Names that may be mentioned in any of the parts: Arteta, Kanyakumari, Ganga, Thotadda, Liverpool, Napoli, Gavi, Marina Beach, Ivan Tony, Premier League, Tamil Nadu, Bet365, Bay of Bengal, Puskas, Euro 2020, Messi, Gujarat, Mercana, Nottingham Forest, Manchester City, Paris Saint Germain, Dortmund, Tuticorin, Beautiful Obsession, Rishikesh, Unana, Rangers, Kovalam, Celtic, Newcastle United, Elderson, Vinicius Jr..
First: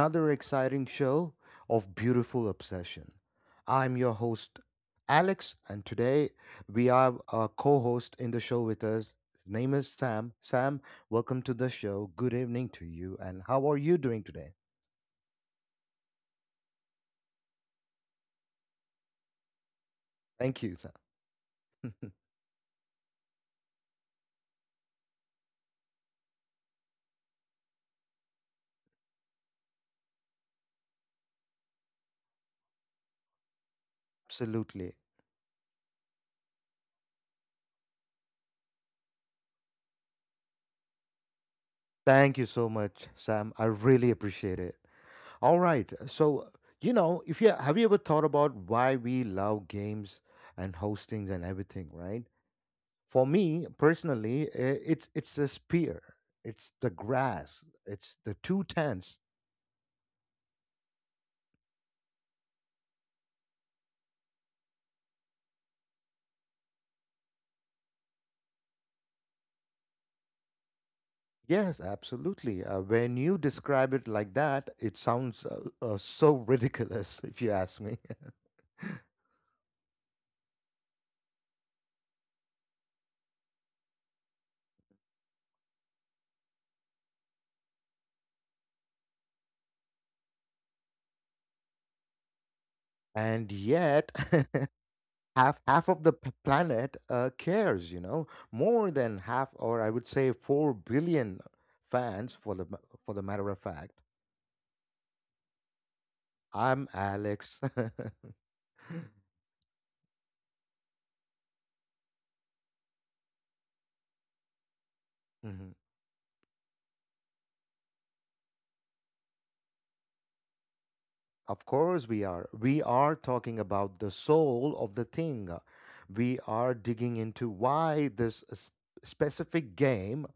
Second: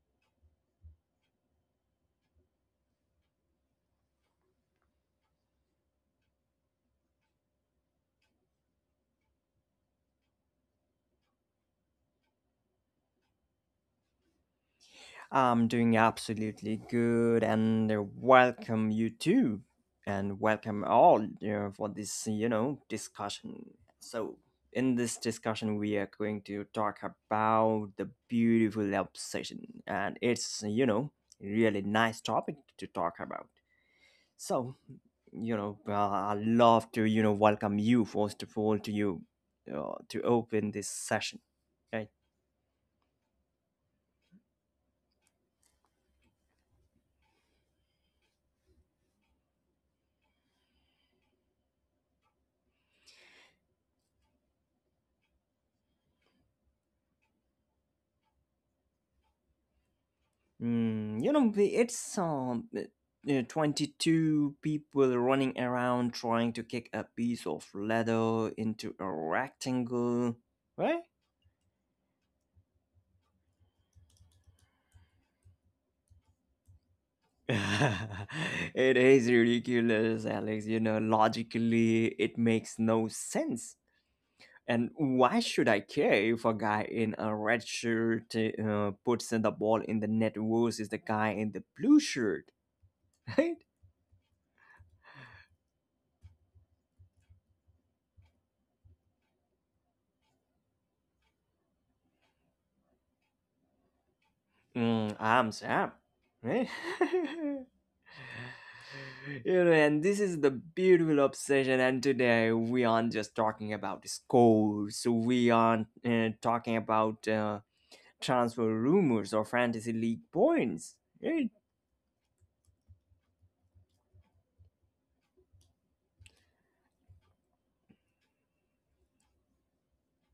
another exciting show of Beautiful Obsession. I'm your host, Alex, and today we have a co host in the show with us. His name is Sam. Sam, welcome to the show. Good evening to you, and how are you doing today? I'm doing absolutely good and welcome you too and Thank you, welcome Sam. all for this discussion. So in this discussion we are going to talk about the beautiful obsession and it's really nice topic to talk about. So Absolutely. I love to welcome you first of all to you to open this session. Okay? Thank you so much, Sam. I really appreciate it. All right. So, you know, if you have you ever thought about why we love games and hostings and everything, right? For me personally, it's the spear, it's the grass, it's the two tents. You know, the- it's 22 people running around trying to kick a piece of leather into a rectangle, right? Yes, absolutely. When you describe it like that, it sounds so ridiculous, if you ask me. It is ridiculous, Alex. You know, logically, it makes no sense. And why should I care if a guy in a red shirt puts the ball in the net versus the guy in the blue shirt, And right? yet. Half of the planet cares, you know, more than half, or I would say 4 billion fans for the for the matter of fact. Mm, I'm Sam, right? I'm Alex. You know, and this is the beautiful obsession. And today we aren't just talking about scores, we Mhm. aren't talking about transfer rumors or fantasy league points. Right? Of course, we are. We are talking about the soul of the thing. We are digging into why this specific game,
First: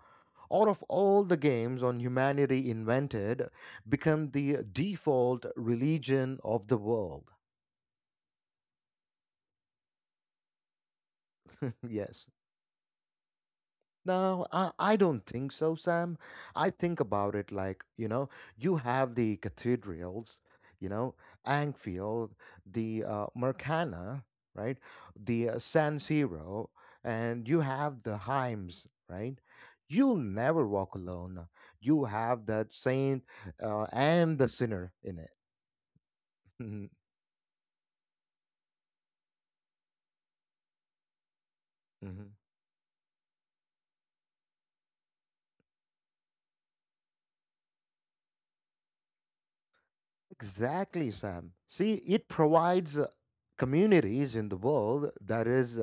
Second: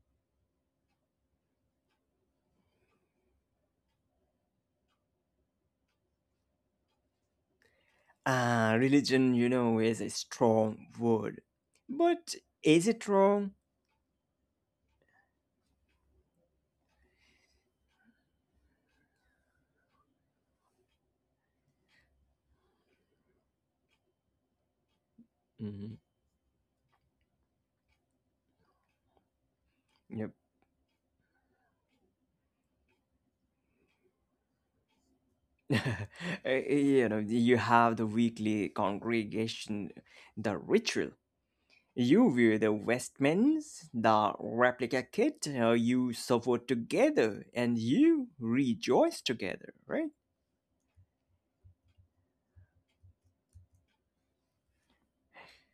out of all the games on humanity invented, become the default religion of the world. Ah, religion, you know, is a strong word, Yes. but is it wrong? No, I don't think so, Sam. I think about it like, you know, you have the cathedrals, you know, Anfield, the Mercana, right? The San Mhm. Siro, and you have the Heims, right? You'll Yep. never walk alone. You have that saint and the sinner in it. You know, you have the weekly congregation, the ritual. You were the Westmans, the replica kit. You suffer together and you rejoice together, right? Exactly, Sam. See, it provides communities in the world that is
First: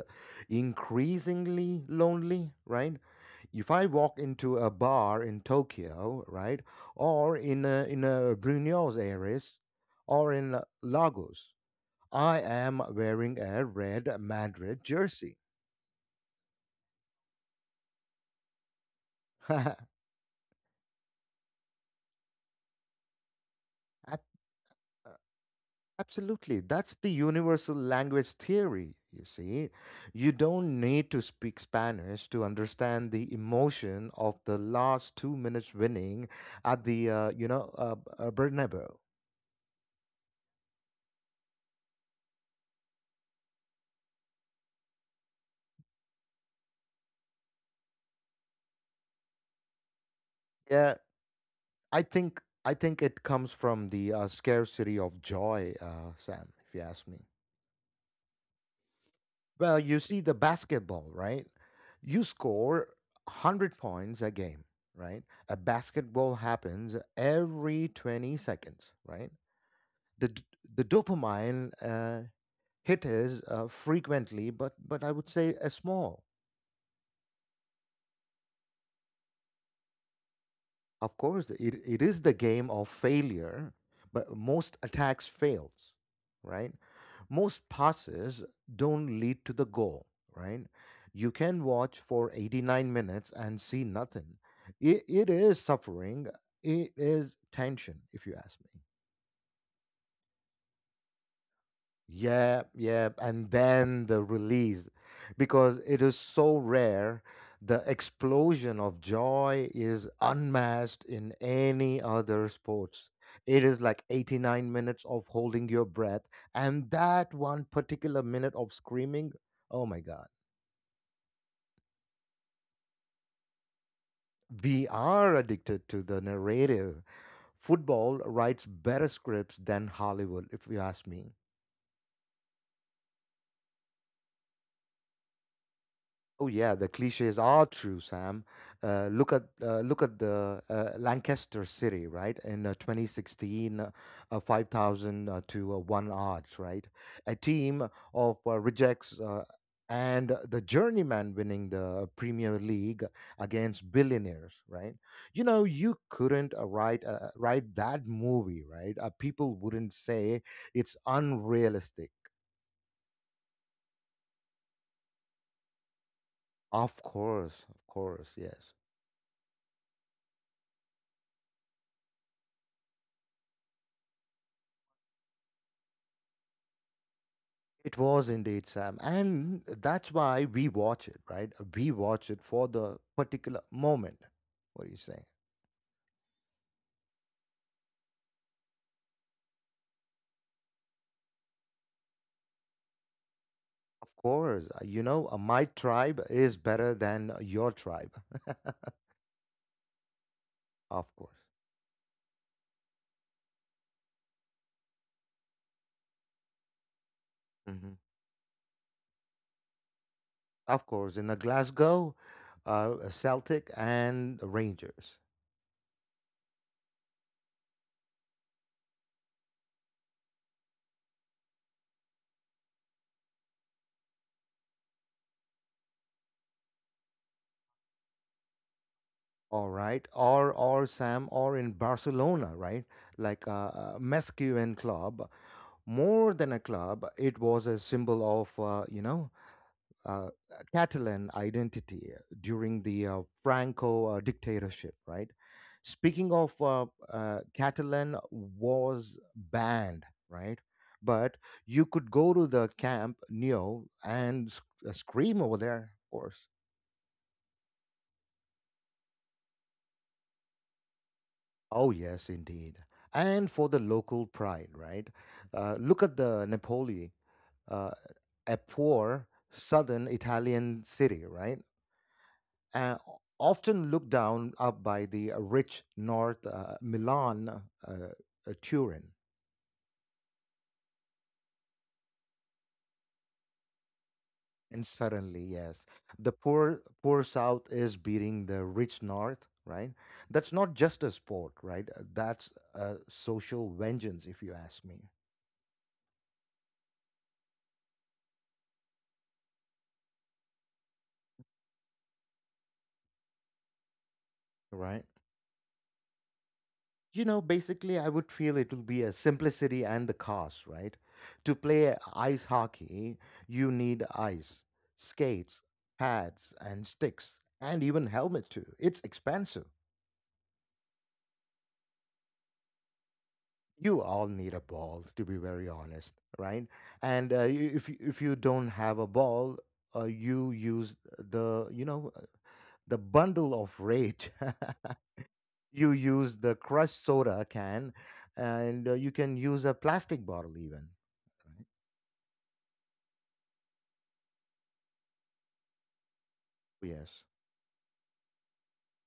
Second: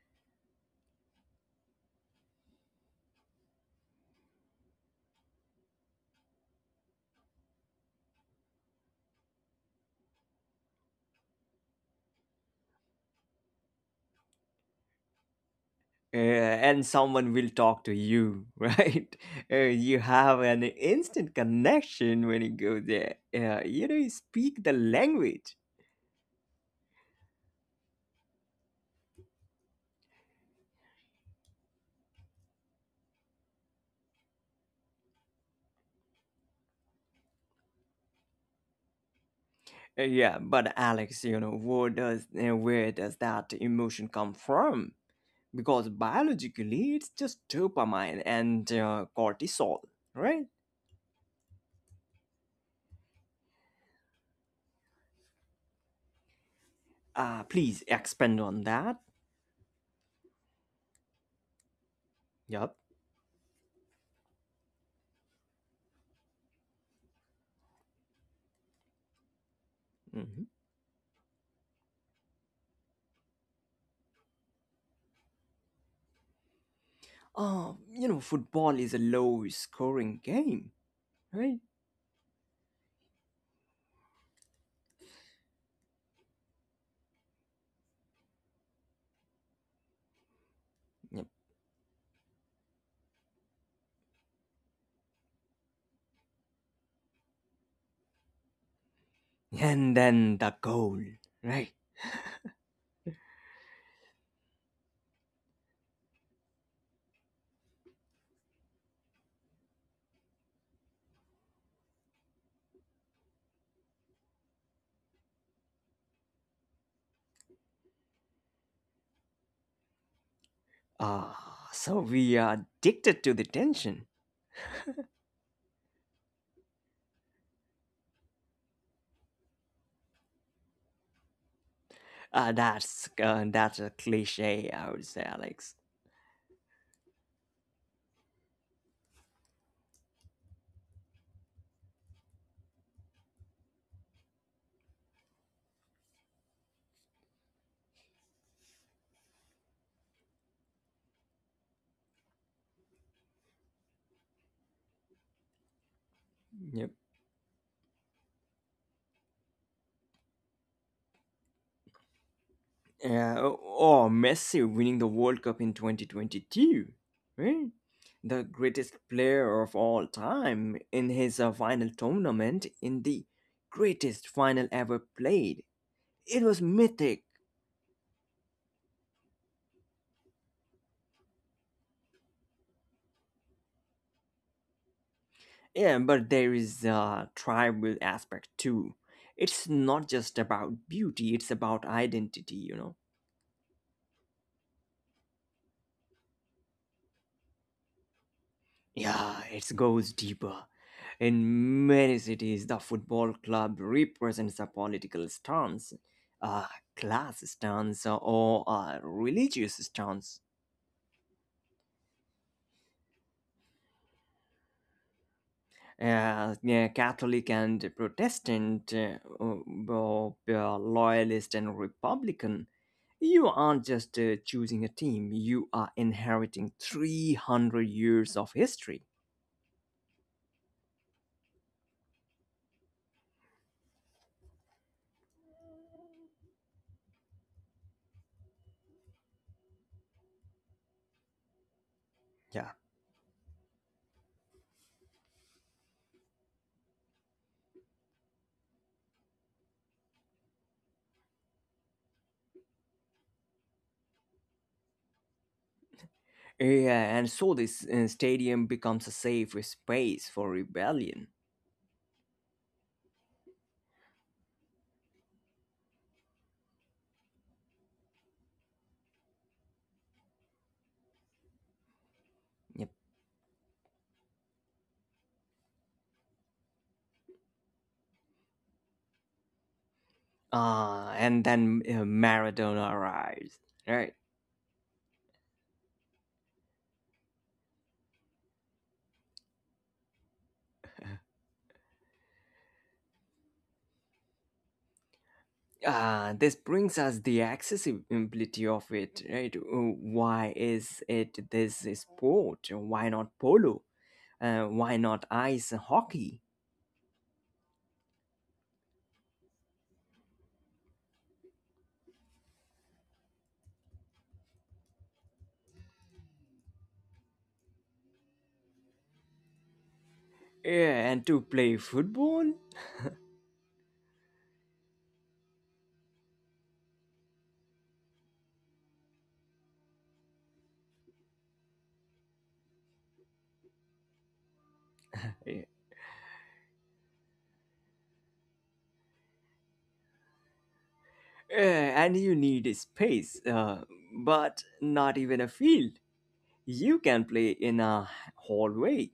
increasingly lonely, right? If I walk into a bar in Tokyo, right, or in a Buenos Aires, or in Lagos, I am wearing a red Madrid jersey. And someone will talk to you, right? You have an instant connection when you go there. You know, you speak the language. Absolutely. That's the universal language theory, you see. You don't need to speak Spanish to understand the emotion of the last 2 minutes winning at the, Bernabeu. Yeah, but Alex, you know, where does that emotion come from? Because biologically, it's just dopamine and cortisol, right? Yeah, I think it comes from the scarcity of joy, Sam, if you ask me. Please expand on that. Well, you see the basketball, right? You Yep. score 100 points a game, right? A basketball happens every 20 seconds, right? the Hmm. d- the dopamine hit frequently, but I would say a small. You know, football is a low scoring game, Of course, right? it is the game of failure, but most attacks fails, right? Most passes don't lead to the goal, right? Yep. You can watch for 89 minutes and see nothing. It is suffering. It is tension, if you ask me. And then the goal, right? Yeah, yeah, and then the release, because it is so rare. The explosion of joy is unmatched in any other sports. It is like 89 minutes of holding your breath, and that one particular minute of screaming. Oh my God. Ah, so we are addicted to the tension. We are addicted to the narrative. Football writes better scripts than Hollywood, if you ask me. That's a cliche, I would say, Alex. Oh yeah, the cliches are true, Sam. Look at look at the Lancaster City, right? In 2016, 5,000 to one odds, right? A team of rejects and the journeyman winning the Premier League against billionaires, right? You know, you couldn't Yep. Write that movie, right? People wouldn't say it's unrealistic. Or Messi winning the World Cup in 2022, right? Of The course, yes. greatest player of all time in his final tournament in the greatest final ever played. It was mythic. It was indeed, Sam. And that's why we watch it, right? We watch it for the particular moment. What are you saying? Yeah, but there is a tribal aspect too. It's not just about beauty, it's about identity, you know? Of course. You know, my tribe is better than your tribe. Yeah, it goes deeper. Of course. In many cities, the football club represents a political stance, a class Hmm. stance, or a religious stance. Of course. In the Glasgow, Celtic and Rangers. Yeah, Catholic and Protestant, loyalist and Republican. You aren't just choosing a team, you are inheriting 300 years of history. All right. Or Sam, or in Barcelona, right? Like Mescu Club. More than a club, it was a symbol of, uh, Catalan identity Yeah. during the Franco dictatorship, right? Speaking of Catalan was banned, right? But you could go to the camp Neo and scream over there, of course. Yeah, and so this stadium becomes a safe space for rebellion. Oh yes, indeed. And for the local pride, right? Look at the Napoli, uh, a poor southern Italian city, right? Yep. uh, Often looked down up by the rich North, Milan, Turin. And then Maradona arrives, right? And suddenly, yes, the poor South is beating the rich North, right? That's not just a sport, right? That's a social vengeance, if you ask me, This brings us the accessibility of it, right? Why is it this sport? Why not polo? Right? Why not ice hockey? You know, basically, I would feel it will be a simplicity and the cost, right? To play ice hockey, you need ice, skates, pads, and sticks, and even helmet too. It's expensive. Yeah, and to play football? You all need a ball, to be very honest, right? And if you don't have a ball, you use the, you know, the bundle of rage. Yeah, You use the crushed soda can, and you can use a plastic bottle even. Right? and you need a space, but not even a field. You can Yes, play in a hallway.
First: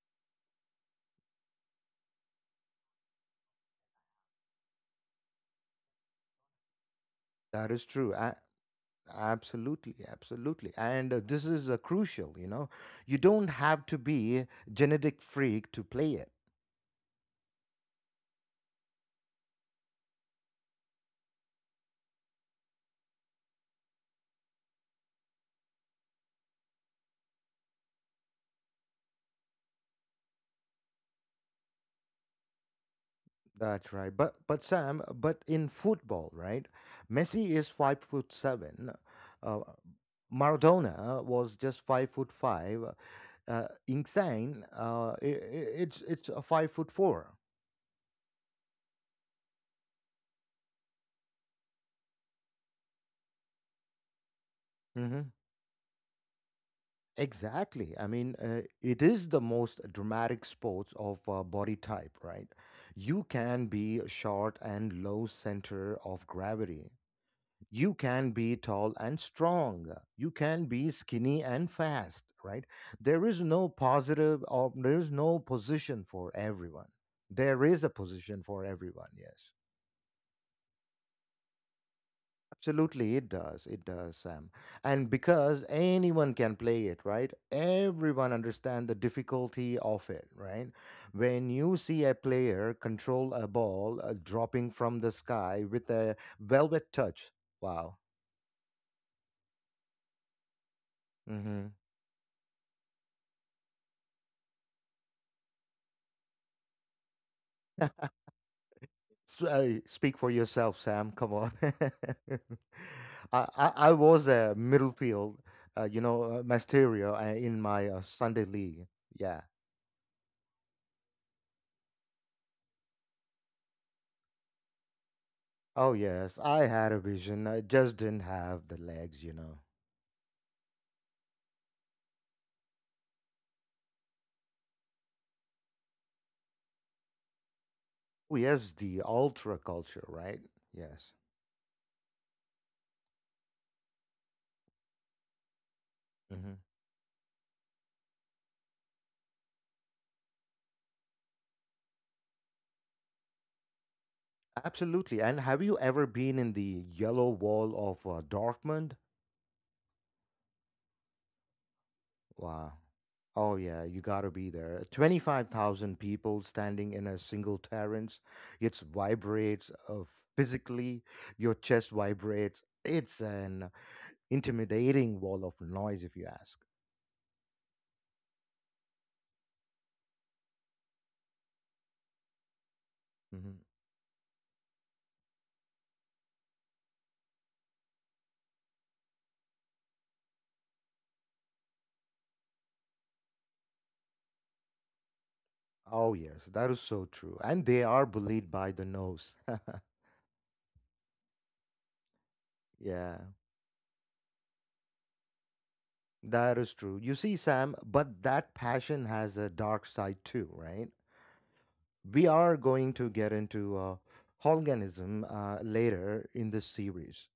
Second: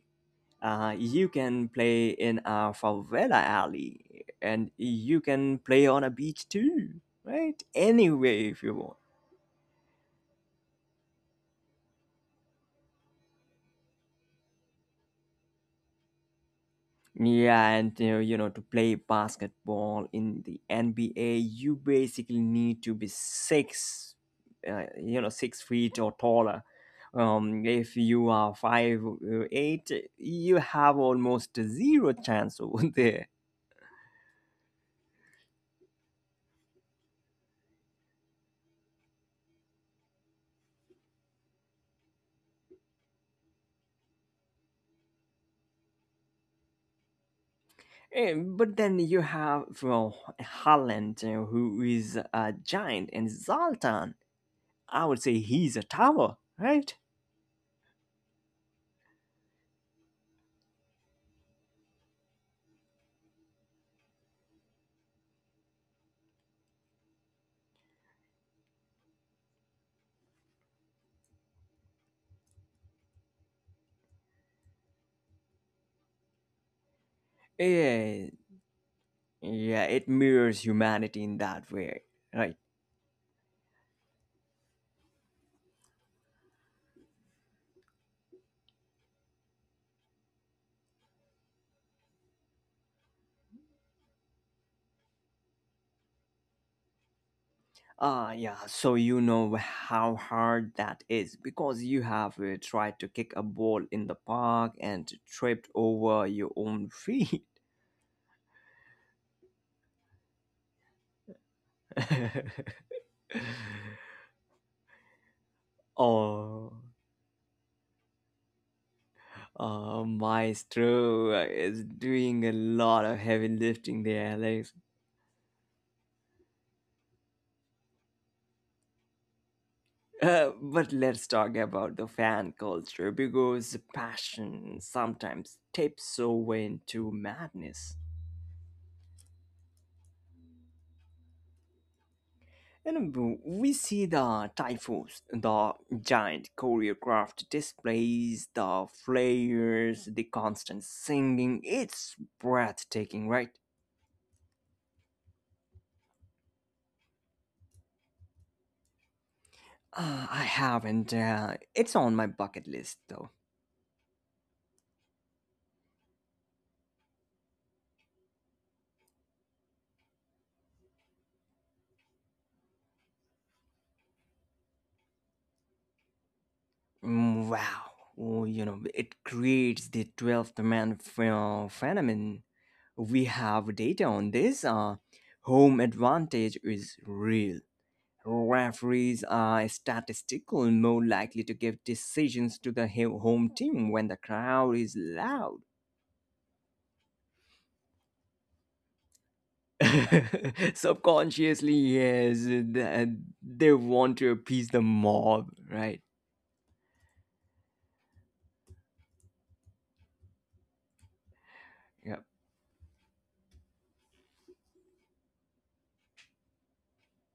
You can play in a favela alley, and you can play on a beach too, right? that is true. I, Anywhere if you want. absolutely, absolutely. And this is crucial, you know. You don't have to be a genetic freak to play it. Yeah, and to play basketball in the NBA, you basically need to be six, 6 feet or taller. If you are five eight, you have almost zero chance over there. That's right. But Sam, but in football, right? Messi is 5 foot seven. Uh, Maradona was just 5 foot five. Insane. It's a 5 foot 4. But then you have well Holland, who is a giant, and Zoltan. I would Mm-hmm. say he's a tower, right? Exactly. I mean, it is the most dramatic sports of body type, right? You can be short and low center of gravity. You can be tall and strong. You can be skinny and fast, right? There is no positive or there is no position for everyone. There is a Yeah, position for everyone, yes. yeah. It mirrors humanity in that way, right? Absolutely, it does. It does, Sam. And because anyone can play it, right? Everyone understand the difficulty of it, right? When you see a player control a ball dropping from the sky with a velvet touch, wow. Ah, yeah. So you know how hard that is Mm-hmm. because you have tried to kick a ball in the park and tripped over your own feet. Speak for yourself, Sam. Come on. I was a midfield, Oh. Masterio in my Sunday league. Yeah. Oh, Maestro is doing a lot of heavy lifting there, Alex. Oh, yes, I had a vision. I just didn't have the legs, you know. But let's talk about the fan culture because passion sometimes tips over into madness. Oh, yes, the ultra culture, right? Yes. And we see the typhus, the giant Hmm. choreographed displays, the flares, the constant singing. It's breathtaking, right? Absolutely. And have you ever been in the yellow wall of Dortmund? I haven't. It's on my bucket Wow. list, though. Oh, yeah, you gotta be there. 25,000 people standing in a single terrace. It vibrates physically, your chest vibrates. It's an intimidating wall of noise, if you ask. Mm. Wow. Oh, you know, it creates the 12th man phenomenon. We Mm-hmm. have data on this. Home advantage is real. Referees are statistically more likely to give decisions to the home team when the crowd is loud. Oh, yes, that is so true. And they are bullied by the nose. Subconsciously, yes, Yeah, they want to appease the mob, right? that is true. You see, Sam, but that passion has a dark side too, right? Yep. We are going to get into Holganism later in this series,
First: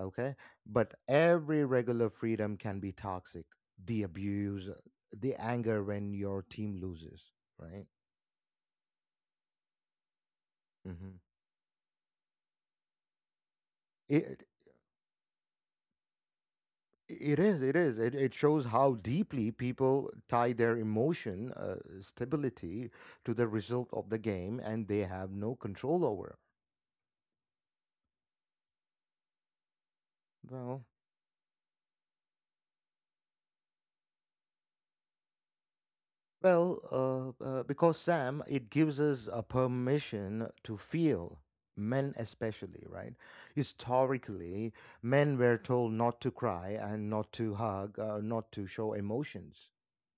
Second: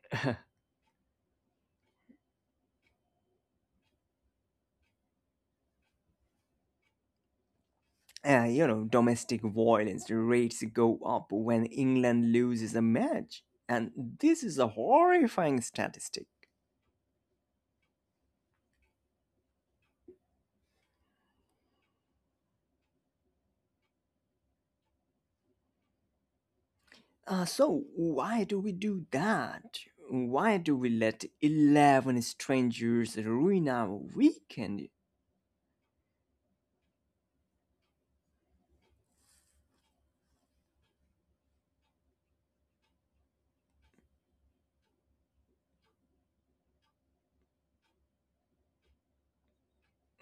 okay? But every regular freedom can be toxic. The abuse, the anger when your team loses, right? You know, domestic violence rates go Mm-hmm. up when England loses a match. And this is a horrifying statistic. It is. It is. It shows how deeply people tie their emotion stability to the result of the game, and they have no control over. So, why do we do that? Why do Well, we let 11 strangers ruin our weekend? Because Sam, it gives us a permission to feel. Men, especially, right? Historically, men were told not to cry and not to hug, not to show emotions.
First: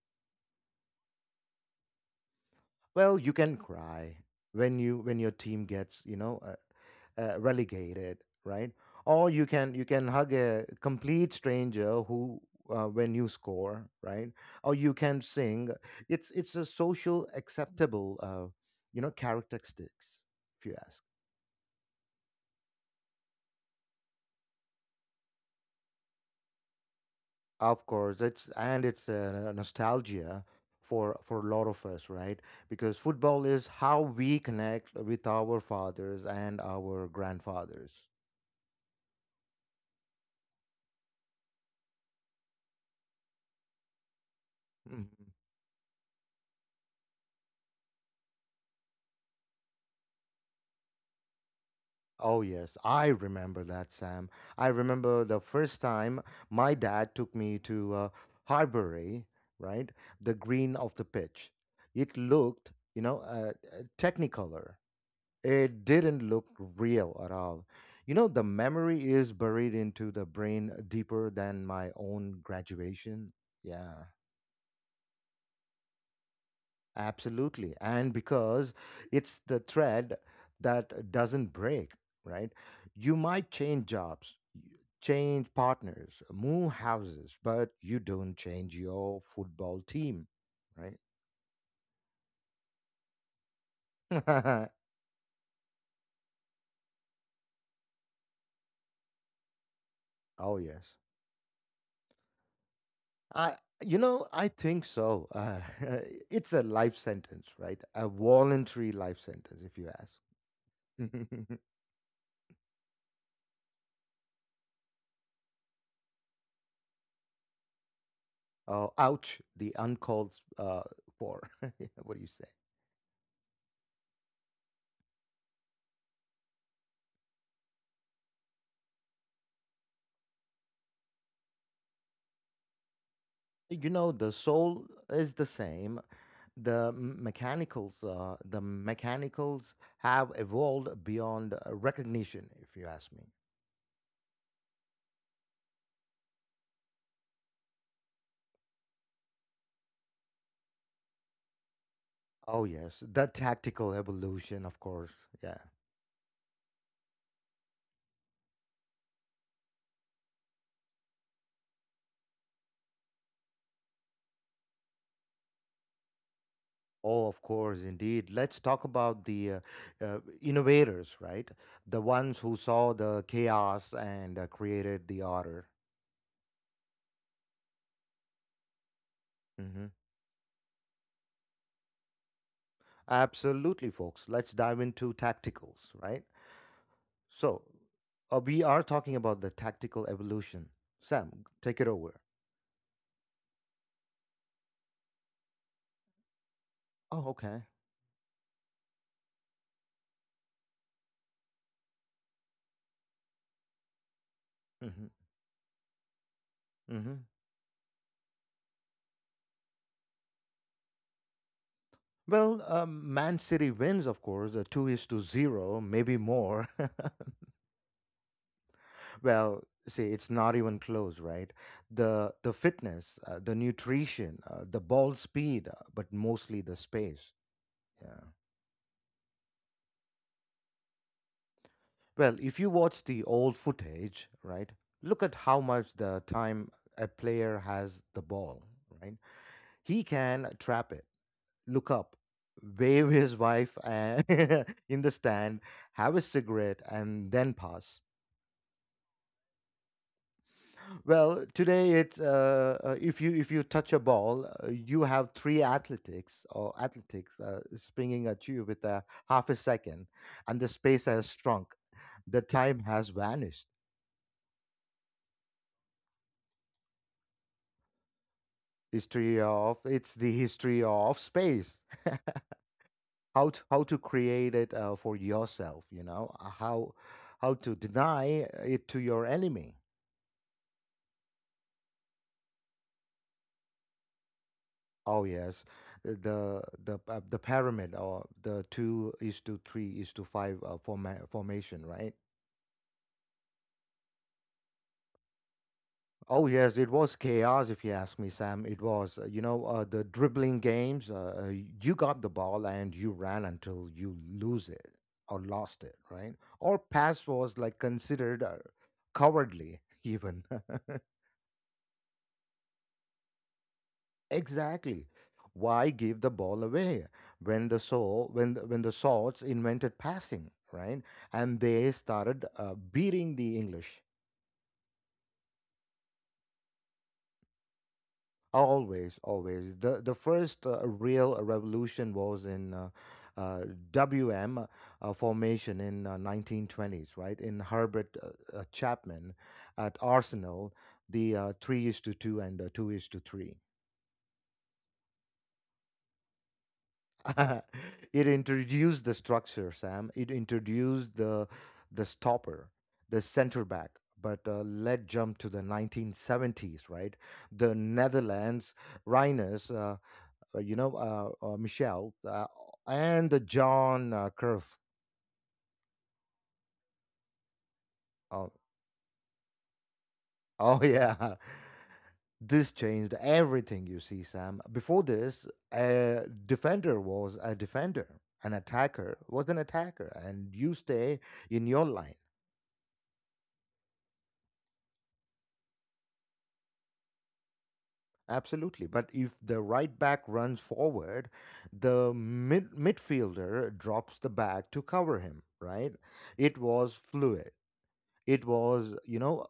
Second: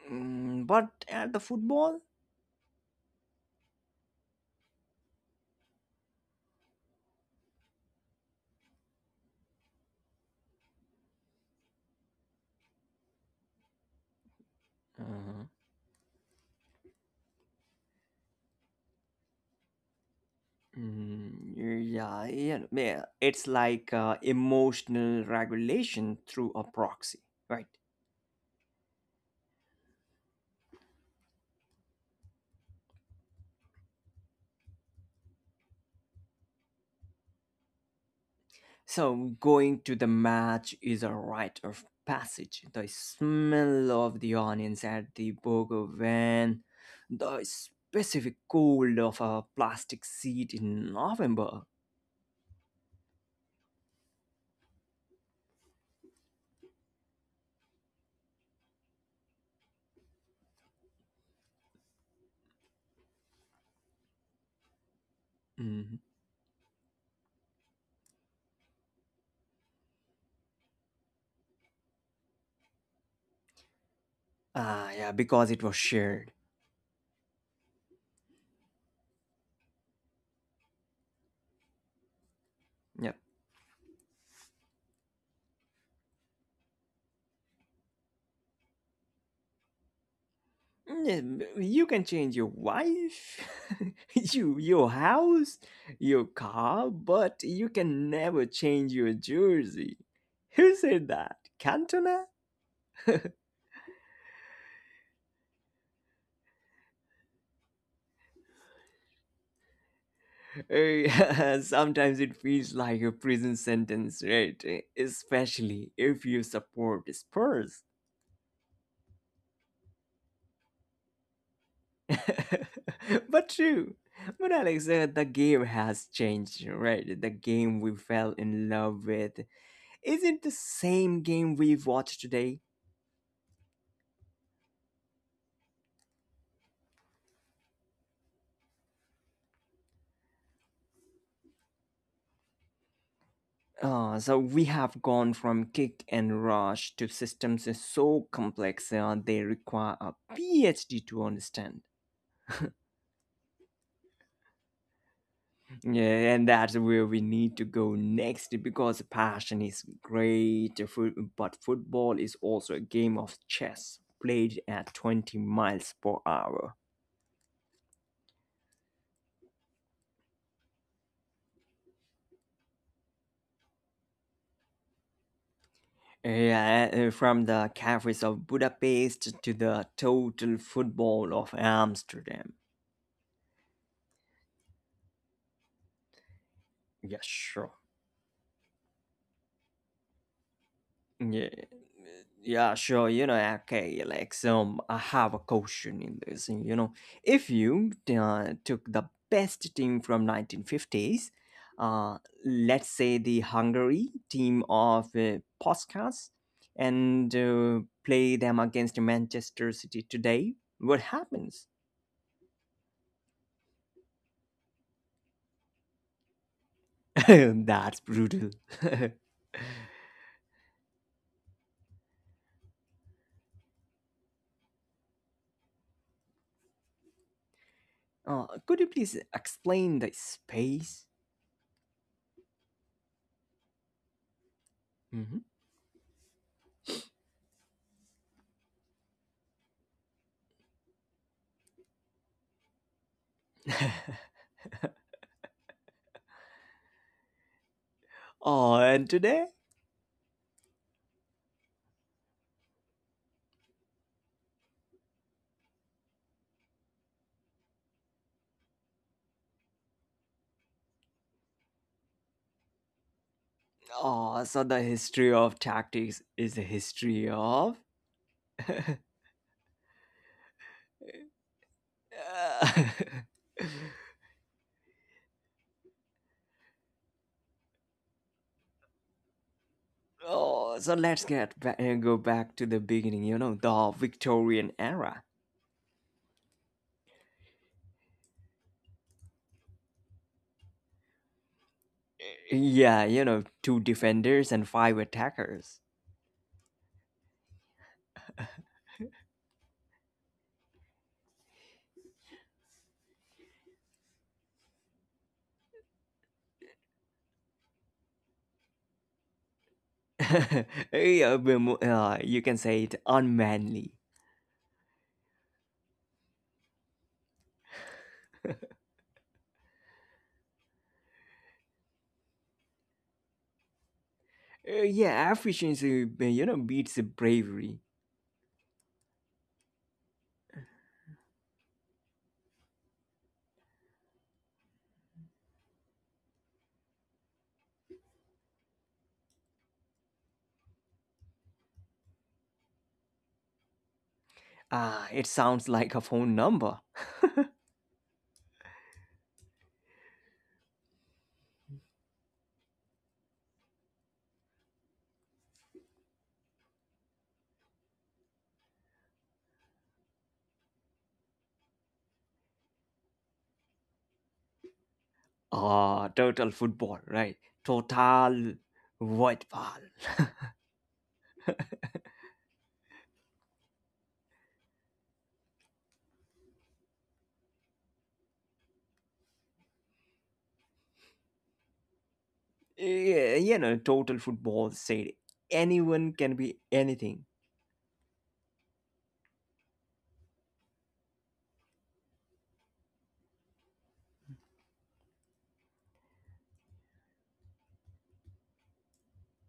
Mm, but at the football? Well, you can cry when you when your team gets, you know, relegated, right? Or you can hug a complete stranger who when you score, right? Or you can Uh, sing. It's a social acceptable, characteristics. If you ask, yeah, yeah, yeah, it's like emotional regulation through a proxy, right? of course, it's a nostalgia for a lot of us, right? Because football is how we connect with our fathers and our grandfathers. So, going to the match is a rite of passage. The smell of the onions at the burger van, the specific cold of a plastic seat in November. Oh, yes, I remember that, Sam. I remember the first time my dad took me to Harbury, right? The green of the pitch. It looked, you know, technicolor. It Mhm. didn't look real at all. You know, the memory is buried into the brain deeper than my own graduation. Yeah, Ah, yeah, because it was shared. absolutely. And because it's the thread that doesn't break, right? You Yep. might change jobs, change partners, move houses, but you don't change your football team, right? You can change your wife, your house, your car, but you can never change your jersey. Oh Who yes, said that? Cantona? I, you know, I think so. It's a life sentence, right? A voluntary life sentence, if you ask. Sometimes it feels like a prison sentence, right? Especially if you support Spurs. Oh, ouch! The uncalled for. What do you say? But true. But Alexa, the game has changed, right? The game we fell in love with isn't the same game we watch today. You know, the soul is the same. The mechanicals have evolved beyond recognition, if you ask me. So we have gone from kick and rush to systems so complex they require a PhD to understand. Oh, yes, the tactical evolution, of course. Yeah. Yeah, and that's where we need to go next because passion is great, but football is also a game of chess played at 20 miles per hour. Oh, of course, indeed. Let's talk about the innovators, right? The ones who saw the chaos and created the order. Yeah, from the cafes of Budapest to the Hmm. total football of Amsterdam. Absolutely, folks. Let's dive into tacticals, right? Yes, So, sure. We are talking about the tactical evolution. Sam, Yeah, take it over. yeah, sure. You know, okay, like, so I have a question in this. You know, Oh, if okay. you took the best team from 1950s, uh, let's say the Hungary team of Hmm. Puskas, Hmm. and play them against Manchester City today, what happens? Well, Man City wins, of course, two is to zero, maybe more. That's brutal. Well, say it's not even close, right? The fitness, the nutrition, the ball speed, but mostly the space. Yeah. Uh, could you please explain the space? Well, if you watch the old footage, right? Look at how Mhm. much the time a player has the ball, right? He can trap it, look up, wave his wife and in the stand, have a cigarette, and then pass. Oh, and today? Well, today it's, if you touch a ball, you have three athletics or athletics springing at you with a half a second, and the space has shrunk. The time has vanished. Oh, so the history of tactics is the history of. History of it's the history of space. How to create it for yourself? You know, how to deny it to your enemy. Oh, so let's go back to the beginning. You know, the Victorian Oh era. yes, the pyramid, or the two is to three is to five formation, right? Yeah, you know, two defenders and five attackers. Oh yes, it was chaos, if you ask me, Sam. It was, you know, the dribbling games. You got the ball and you ran until you lose it or lost it, right? Or pass was like considered cowardly, even. Yeah, but you can say it unmanly. Exactly. Why give the ball away when the so when the swords invented passing, right? And they started beating the English. Yeah, efficiency, beats bravery. Always, always. The first real revolution was in uh, WM formation in 1920s, right? In Herbert Chapman at Arsenal, the three is to two and two is to three. Ah, it sounds like a phone number. It introduced the structure, Sam. It introduced the stopper, the center back. But let jump to the 1970s, right? The Netherlands Rhinos. So you know, Michelle and the John Curve. Ah, total football, right? Oh, Total football. oh yeah, this changed everything. You see, Sam. Before this, a defender was a defender, an attacker was an attacker, and you stay in your line. Yeah, you know, total football said anyone can be anything. Absolutely, but if the right back runs forward, the midfielder drops the back to cover him. Right? It was fluid. It was, you know,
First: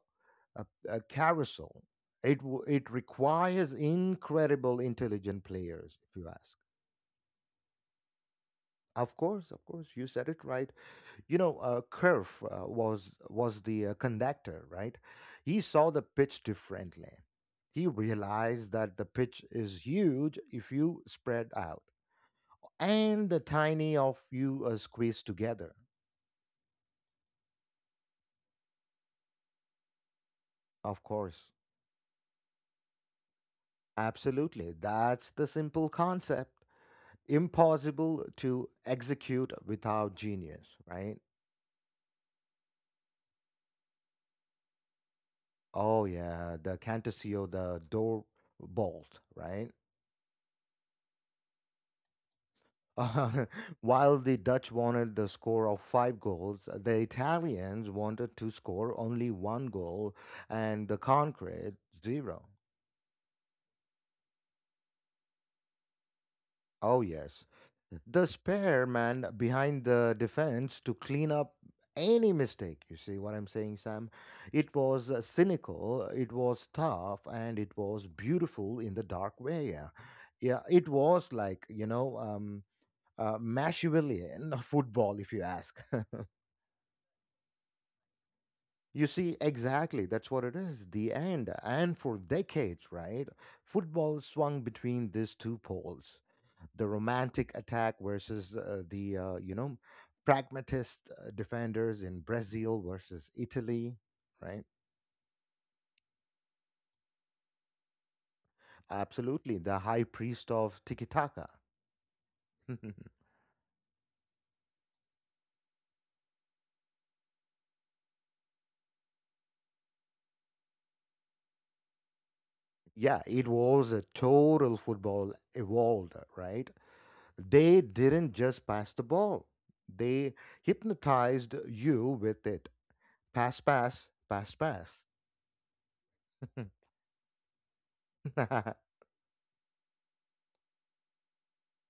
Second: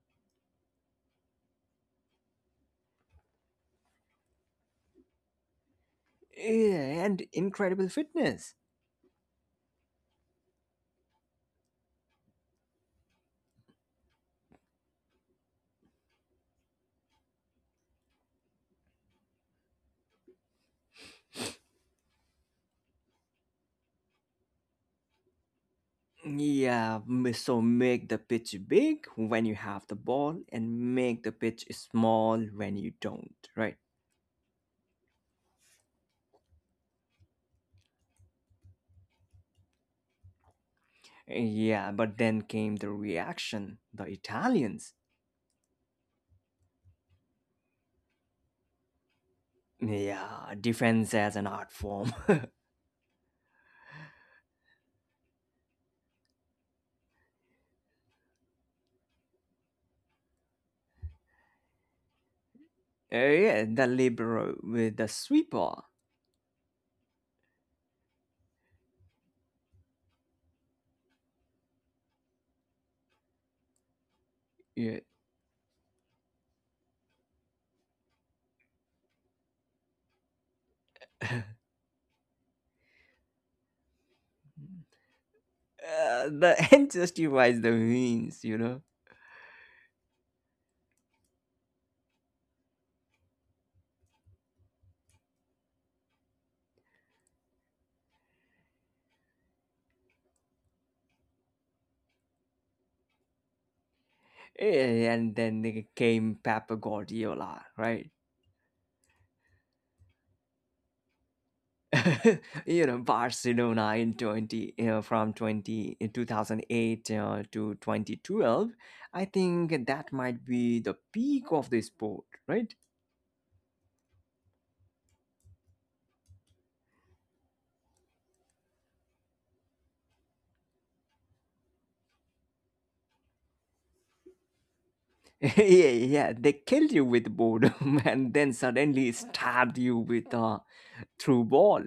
a carousel. It requires incredible intelligent players, if you ask. Yeah, and incredible fitness. Of course, you said it right. You know, Kerf was the conductor, right? He saw the pitch differently. He realized that the pitch is huge if you spread out, and the tiny of you are squeezed together. Yeah, so make the pitch big when you have the ball and Of make the course, pitch small when you don't, right? absolutely. That's the simple concept, impossible to execute without genius, right? Yeah, but then came the reaction, the Italians. Oh yeah, the Cantasio, the door bolt, right? Yeah, defense as an art form. While the Dutch wanted the score of five goals, the Italians wanted to score only one goal and the concrete zero. Yeah, the libero with the sweeper. Oh, yes. The spare man behind the defense to clean up any mistake. You see what I'm saying, Sam? It was Yeah. cynical, it was tough, and it was beautiful in the dark way. Yeah, yeah, it was like, you know, Machiavellian football, if you ask. The end justifies the means, you You know. see, exactly, that's what it is. The end. And for decades, right? Football swung between these two poles. The romantic attack versus the pragmatist defenders in Brazil versus Italy, right? And then they came Pep Guardiola, right? Absolutely, the high priest of tiki taka. You know, Barcelona in 20, you know, from 20, in 2008 to 2012. I think that might be the peak of the sport, right? Yeah, it was a total football evolved, right? They didn't just pass the ball; they hypnotized you with it. Pass, pass, pass, pass. Yeah, yeah. They killed you with boredom and then suddenly stabbed you with a through ball.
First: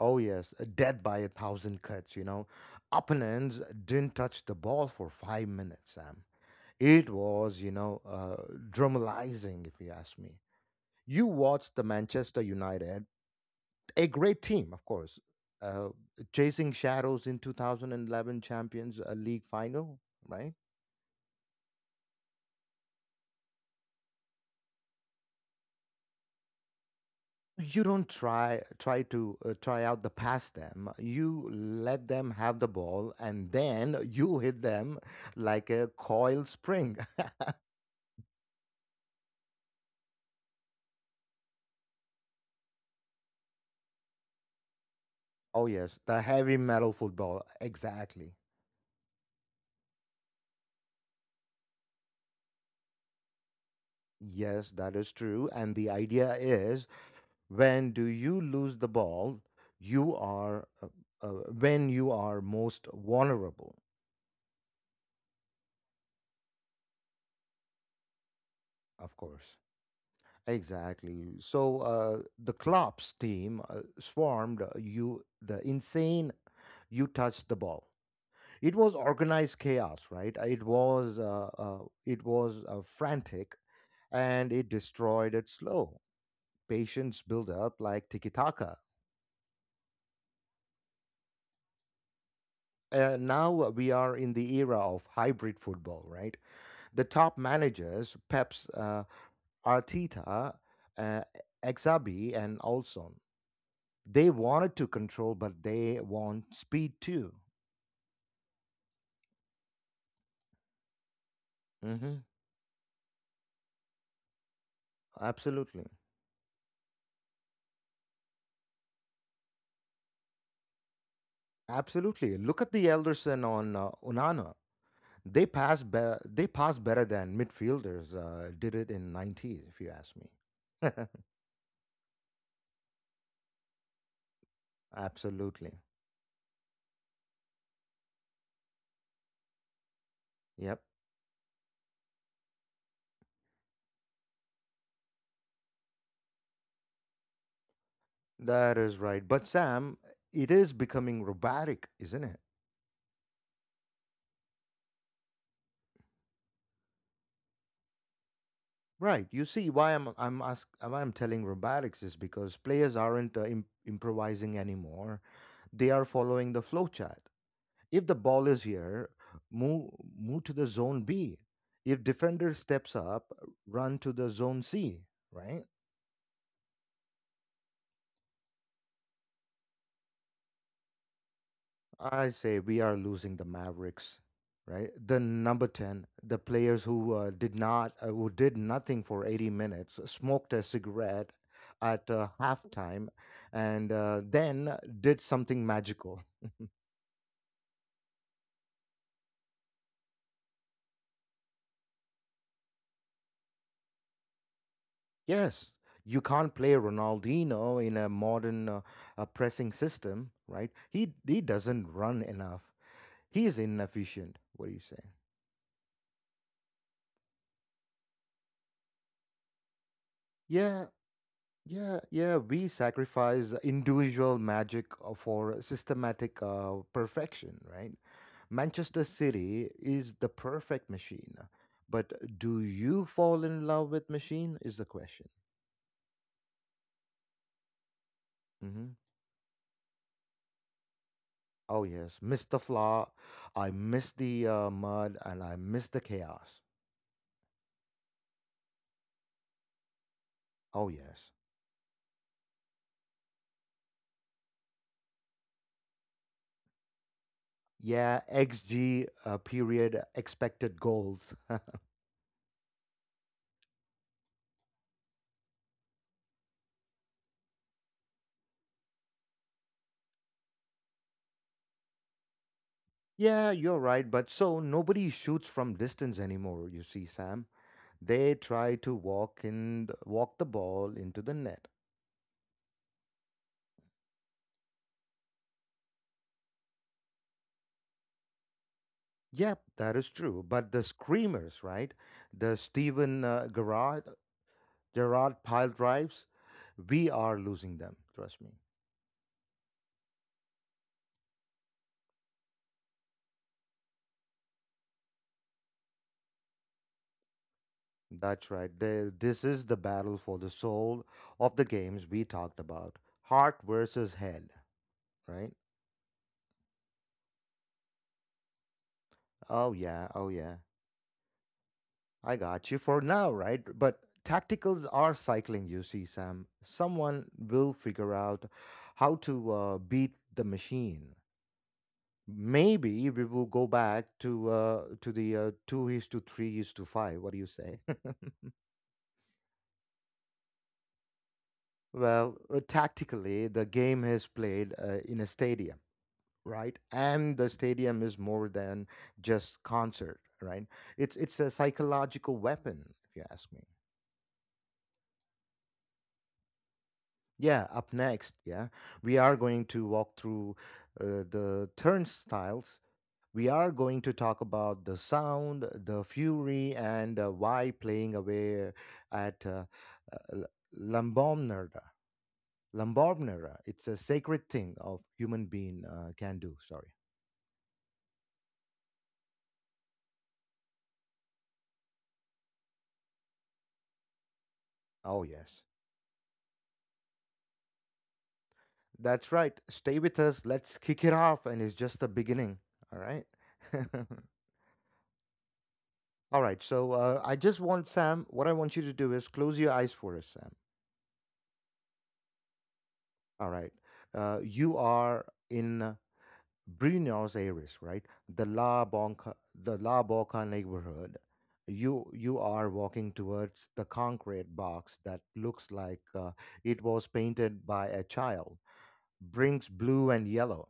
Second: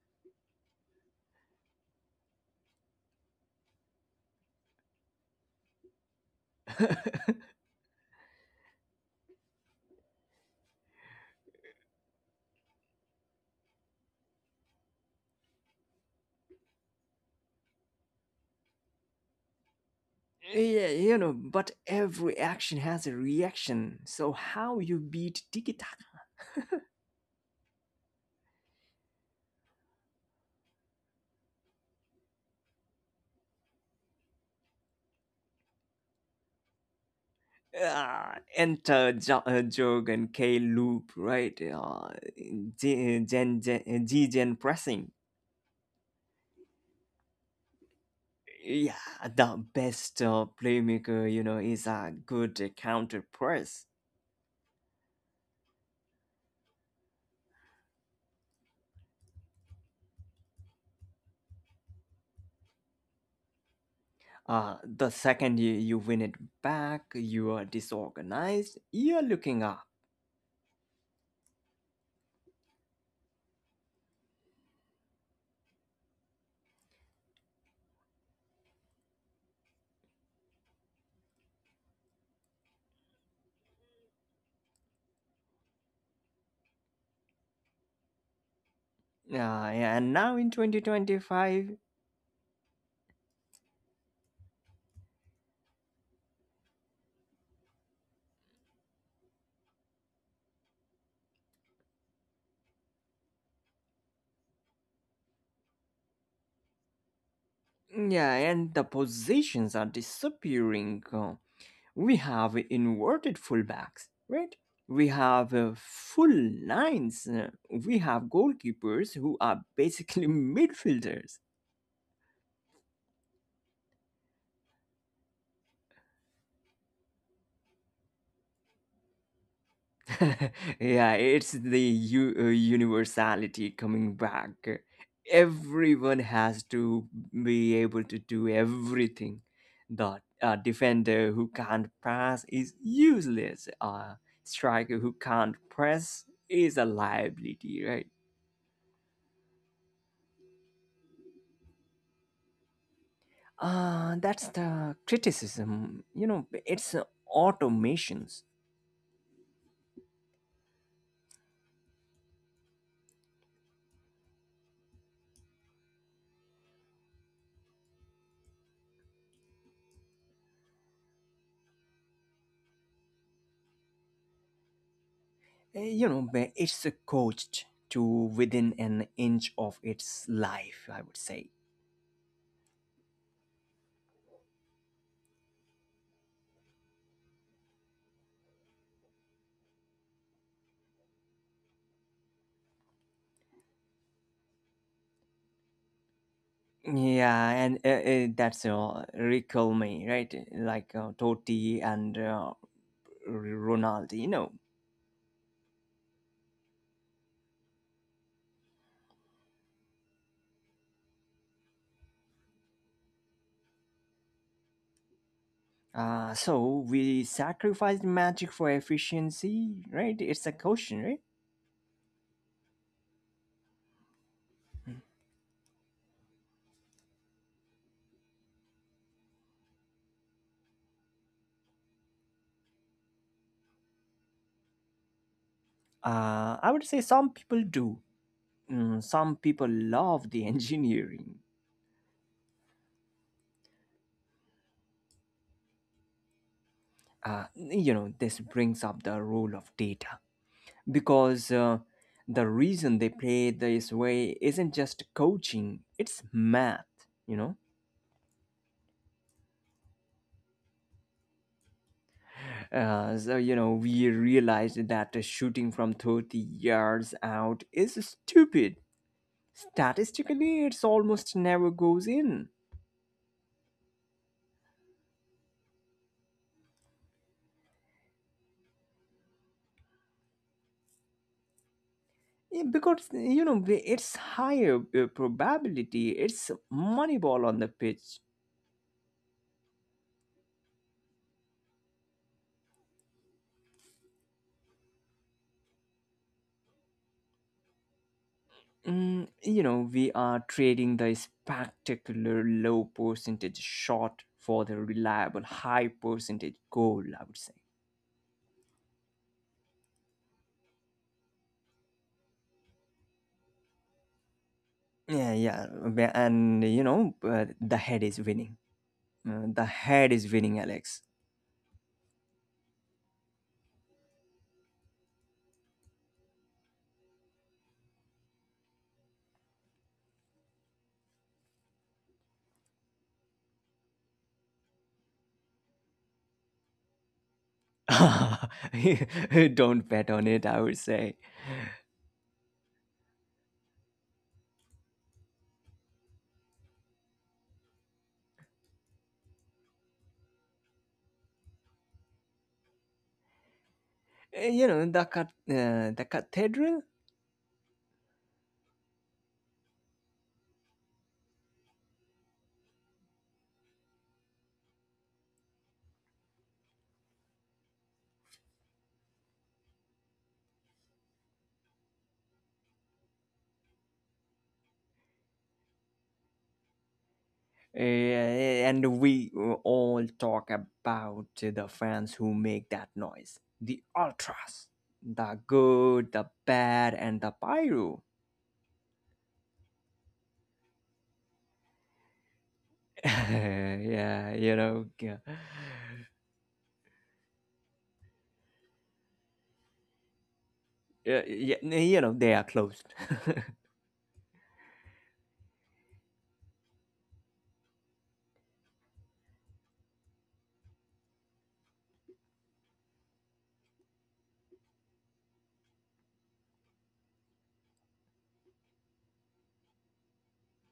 Oh, yes, dead by a thousand cuts, you know. Opponents didn't touch the ball for 5 minutes, Sam. It was, you know, dramatizing, if you ask me. You watched the Manchester United, a great team, of course, uh, chasing shadows in 2011 Champions League final, right? Yeah, you know, but every action has a reaction. So how you beat Tiki Tak? You don't try to try out the pass them. You let them have the ball, and then you hit them like a coil spring. Ah, enter Jog and K loop, right? Gen pressing. Oh, yes, the heavy metal football. Exactly. Yeah, the best playmaker, you know, is a good counter press. Yes, that is true. And the idea is when do you lose the ball, you are uh, when you are most vulnerable, The second you win it back, you are disorganized, of you're course. looking up. Exactly. So the Klopp's team swarmed you, the insane, you touched the ball. It was organized chaos, right? It was frantic, and it destroyed it slow patience build up like tiki taka. Uh, and now in 2025. Now we are in the era of hybrid football, right? The top managers, Pep's, Arteta, uh, Exabi, and Olson. They wanted to control, but they want speed too. Yeah, and the positions are disappearing. We Hmm. have inverted fullbacks, right? We have Absolutely, full nines. We have goalkeepers who are basically midfielders. absolutely. Look at the Elderson on Unana. They pass better than midfielders did it in 90s, if you ask me. Yeah, it's the universality coming back. Absolutely. Everyone has to be able to do everything. The Yep. defender who can't pass is useless. Striker who can't press is a liability, right? That is right. But Sam, it is becoming robotic, isn't it? That's the criticism. You know, it's automations. Right. You see why I'm ask why I'm telling robotics is because players aren't improvising anymore. They are following the flow chart. If the ball is here, move move to the zone B. If defender steps up, run to the zone C, right? You know, but it's coached to within an inch of its life, I would say. I say we are losing the Mavericks, right? The number 10, the players who did not, who did nothing for 80 minutes, smoked a cigarette at halftime, and then did something magical. Yeah, and that's Recall me, right? Like Totti and Ronaldinho. Yes, you can't play Ronaldinho in a modern pressing system, right? He doesn't run enough. He's inefficient. What do you say? So we sacrificed magic for efficiency, right? It's a Yeah. question, right? Yeah, yeah, we sacrifice individual magic for systematic perfection, right? Manchester City is the perfect machine, but do you fall in love with machine is the question. I would say some people do. Hmm. Mm, some people love the engineering. Oh yes, miss the flaw, I miss the mud, and I miss the chaos. You know, this brings up the role of data Oh yes, because the reason they play this way isn't just coaching, it's math, you know? yeah, xG period expected goals. So you know, we realized that shooting from 30 yards out is stupid. Statistically, it's almost never goes in. Yeah, you're right, but so nobody shoots from distance anymore. You see, Sam. They try to walk the ball into the net. Yeah, because you know it's higher probability, it's money ball on the pitch. Yep, that is true. But the screamers, right? The Steven Gerrard pile drives, we are losing them. Trust me. Mm, you know we are trading the spectacular low percentage shot for the reliable high percentage goal. I would say. That's right. This is the battle for the soul of the games we talked about. Heart versus head, Yeah, right? yeah, and you know the head is winning. The Oh yeah, head oh is yeah. winning, Alex. I got you for now, right? But tacticals are cycling, you see, Sam. Someone will figure out how to beat the machine. Maybe we will go back to the two is to three is to five. What do you say? Don't bet on it. I would say. Well, tactically, the game is played in a stadium, right? And the stadium is more than just concert, right? It's a psychological weapon, if you ask me. The cathedral, Yeah, up next, yeah, we are going to walk through the turnstiles. We are going to talk about the sound, the fury, and why playing away at uh, Lambombnera. Lambombnera, it's a sacred thing of human being can do. Sorry. And we all talk about the fans who make that noise, the ultras, Oh, the yes. good, the bad, and the pyro. That's right. Stay with us. Let's kick it off. And it's just the beginning. All right. yeah, you know, yeah, All right. So I just want, Sam, what I want you to do is close your eyes for us, Sam. Yeah, you know, they are closed. All right. You are in Buenos Aires, right? The La Bonca, the La Boca neighborhood. You are walking towards the concrete box that looks like it was painted by a child. Brings blue and yellow.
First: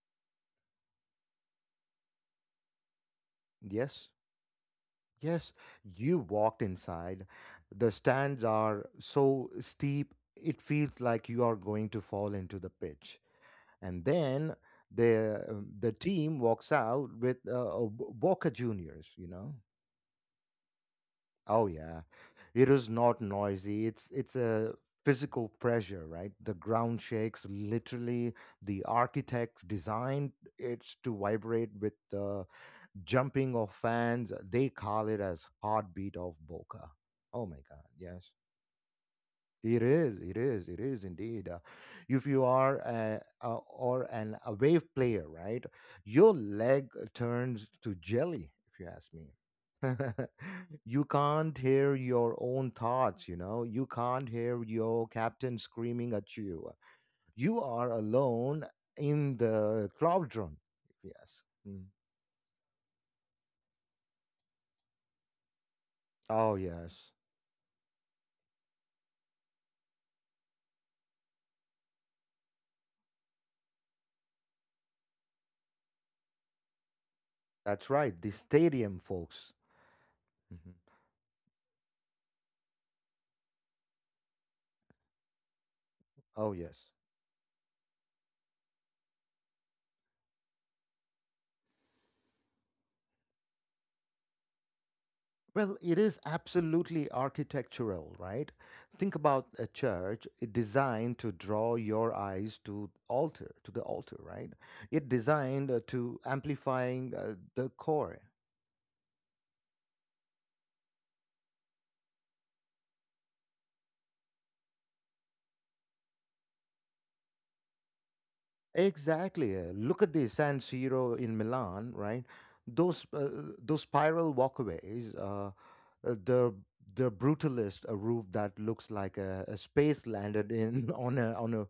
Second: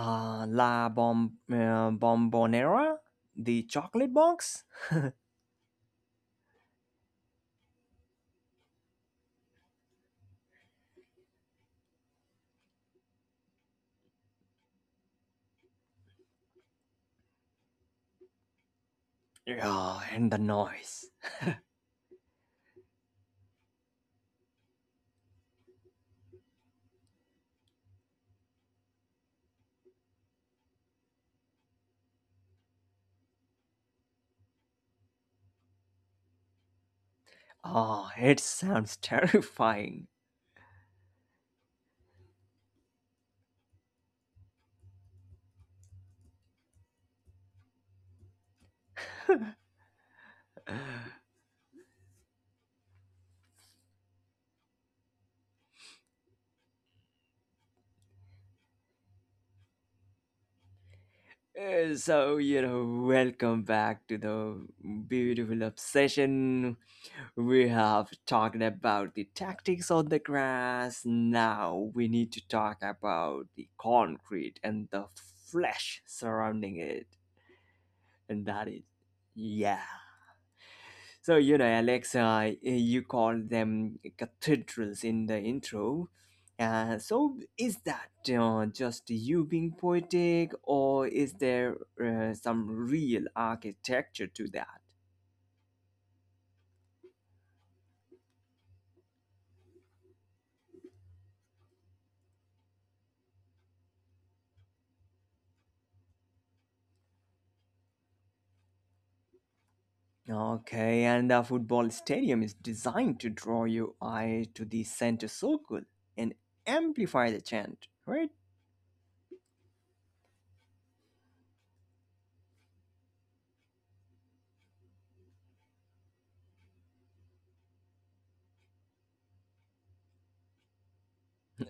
Uh, La Bomb Bombonera, the Yes, chocolate box. yes. You walked inside. The stands are so steep, it feels like you are going to fall into the pitch. And then the team walks out with Boca Juniors. You know, Yeah, and the noise. oh yeah, it is not noisy. It's a physical pressure, right? The ground shakes literally. The architects designed it to vibrate with the jumping of fans. They call it as heartbeat of Boca. Oh my God, Oh, yes. it sounds It terrifying. is, it is, it is indeed. If you are a, or an away player, right, your leg turns to jelly, if you ask me. Uh, You can't hear your own thoughts, you know. You can't hear your captain screaming at you. You are alone in the cauldron. Yes. Mm. So, welcome back to the beautiful Oh, obsession. yes. We have talked about the tactics on the grass. Now we need to talk about the concrete and the flesh surrounding it. That's right. The And that is, stadium, folks. yeah. Mhm. So, Alex, you call them cathedrals in the intro. Oh, yes. So, is that just you being poetic, or is there some real architecture to that? Well, it is absolutely architectural, right? Think about a church it designed to draw your eyes to the altar, right? It designed to amplifying the core. Okay, and the football stadium is designed to draw your eye to the center circle and amplify the chant, right? Exactly. Look at the San Siro in Milan, right? Those uh, those spiral walkways, uh, the the brutalist a roof that looks like a space landed in on a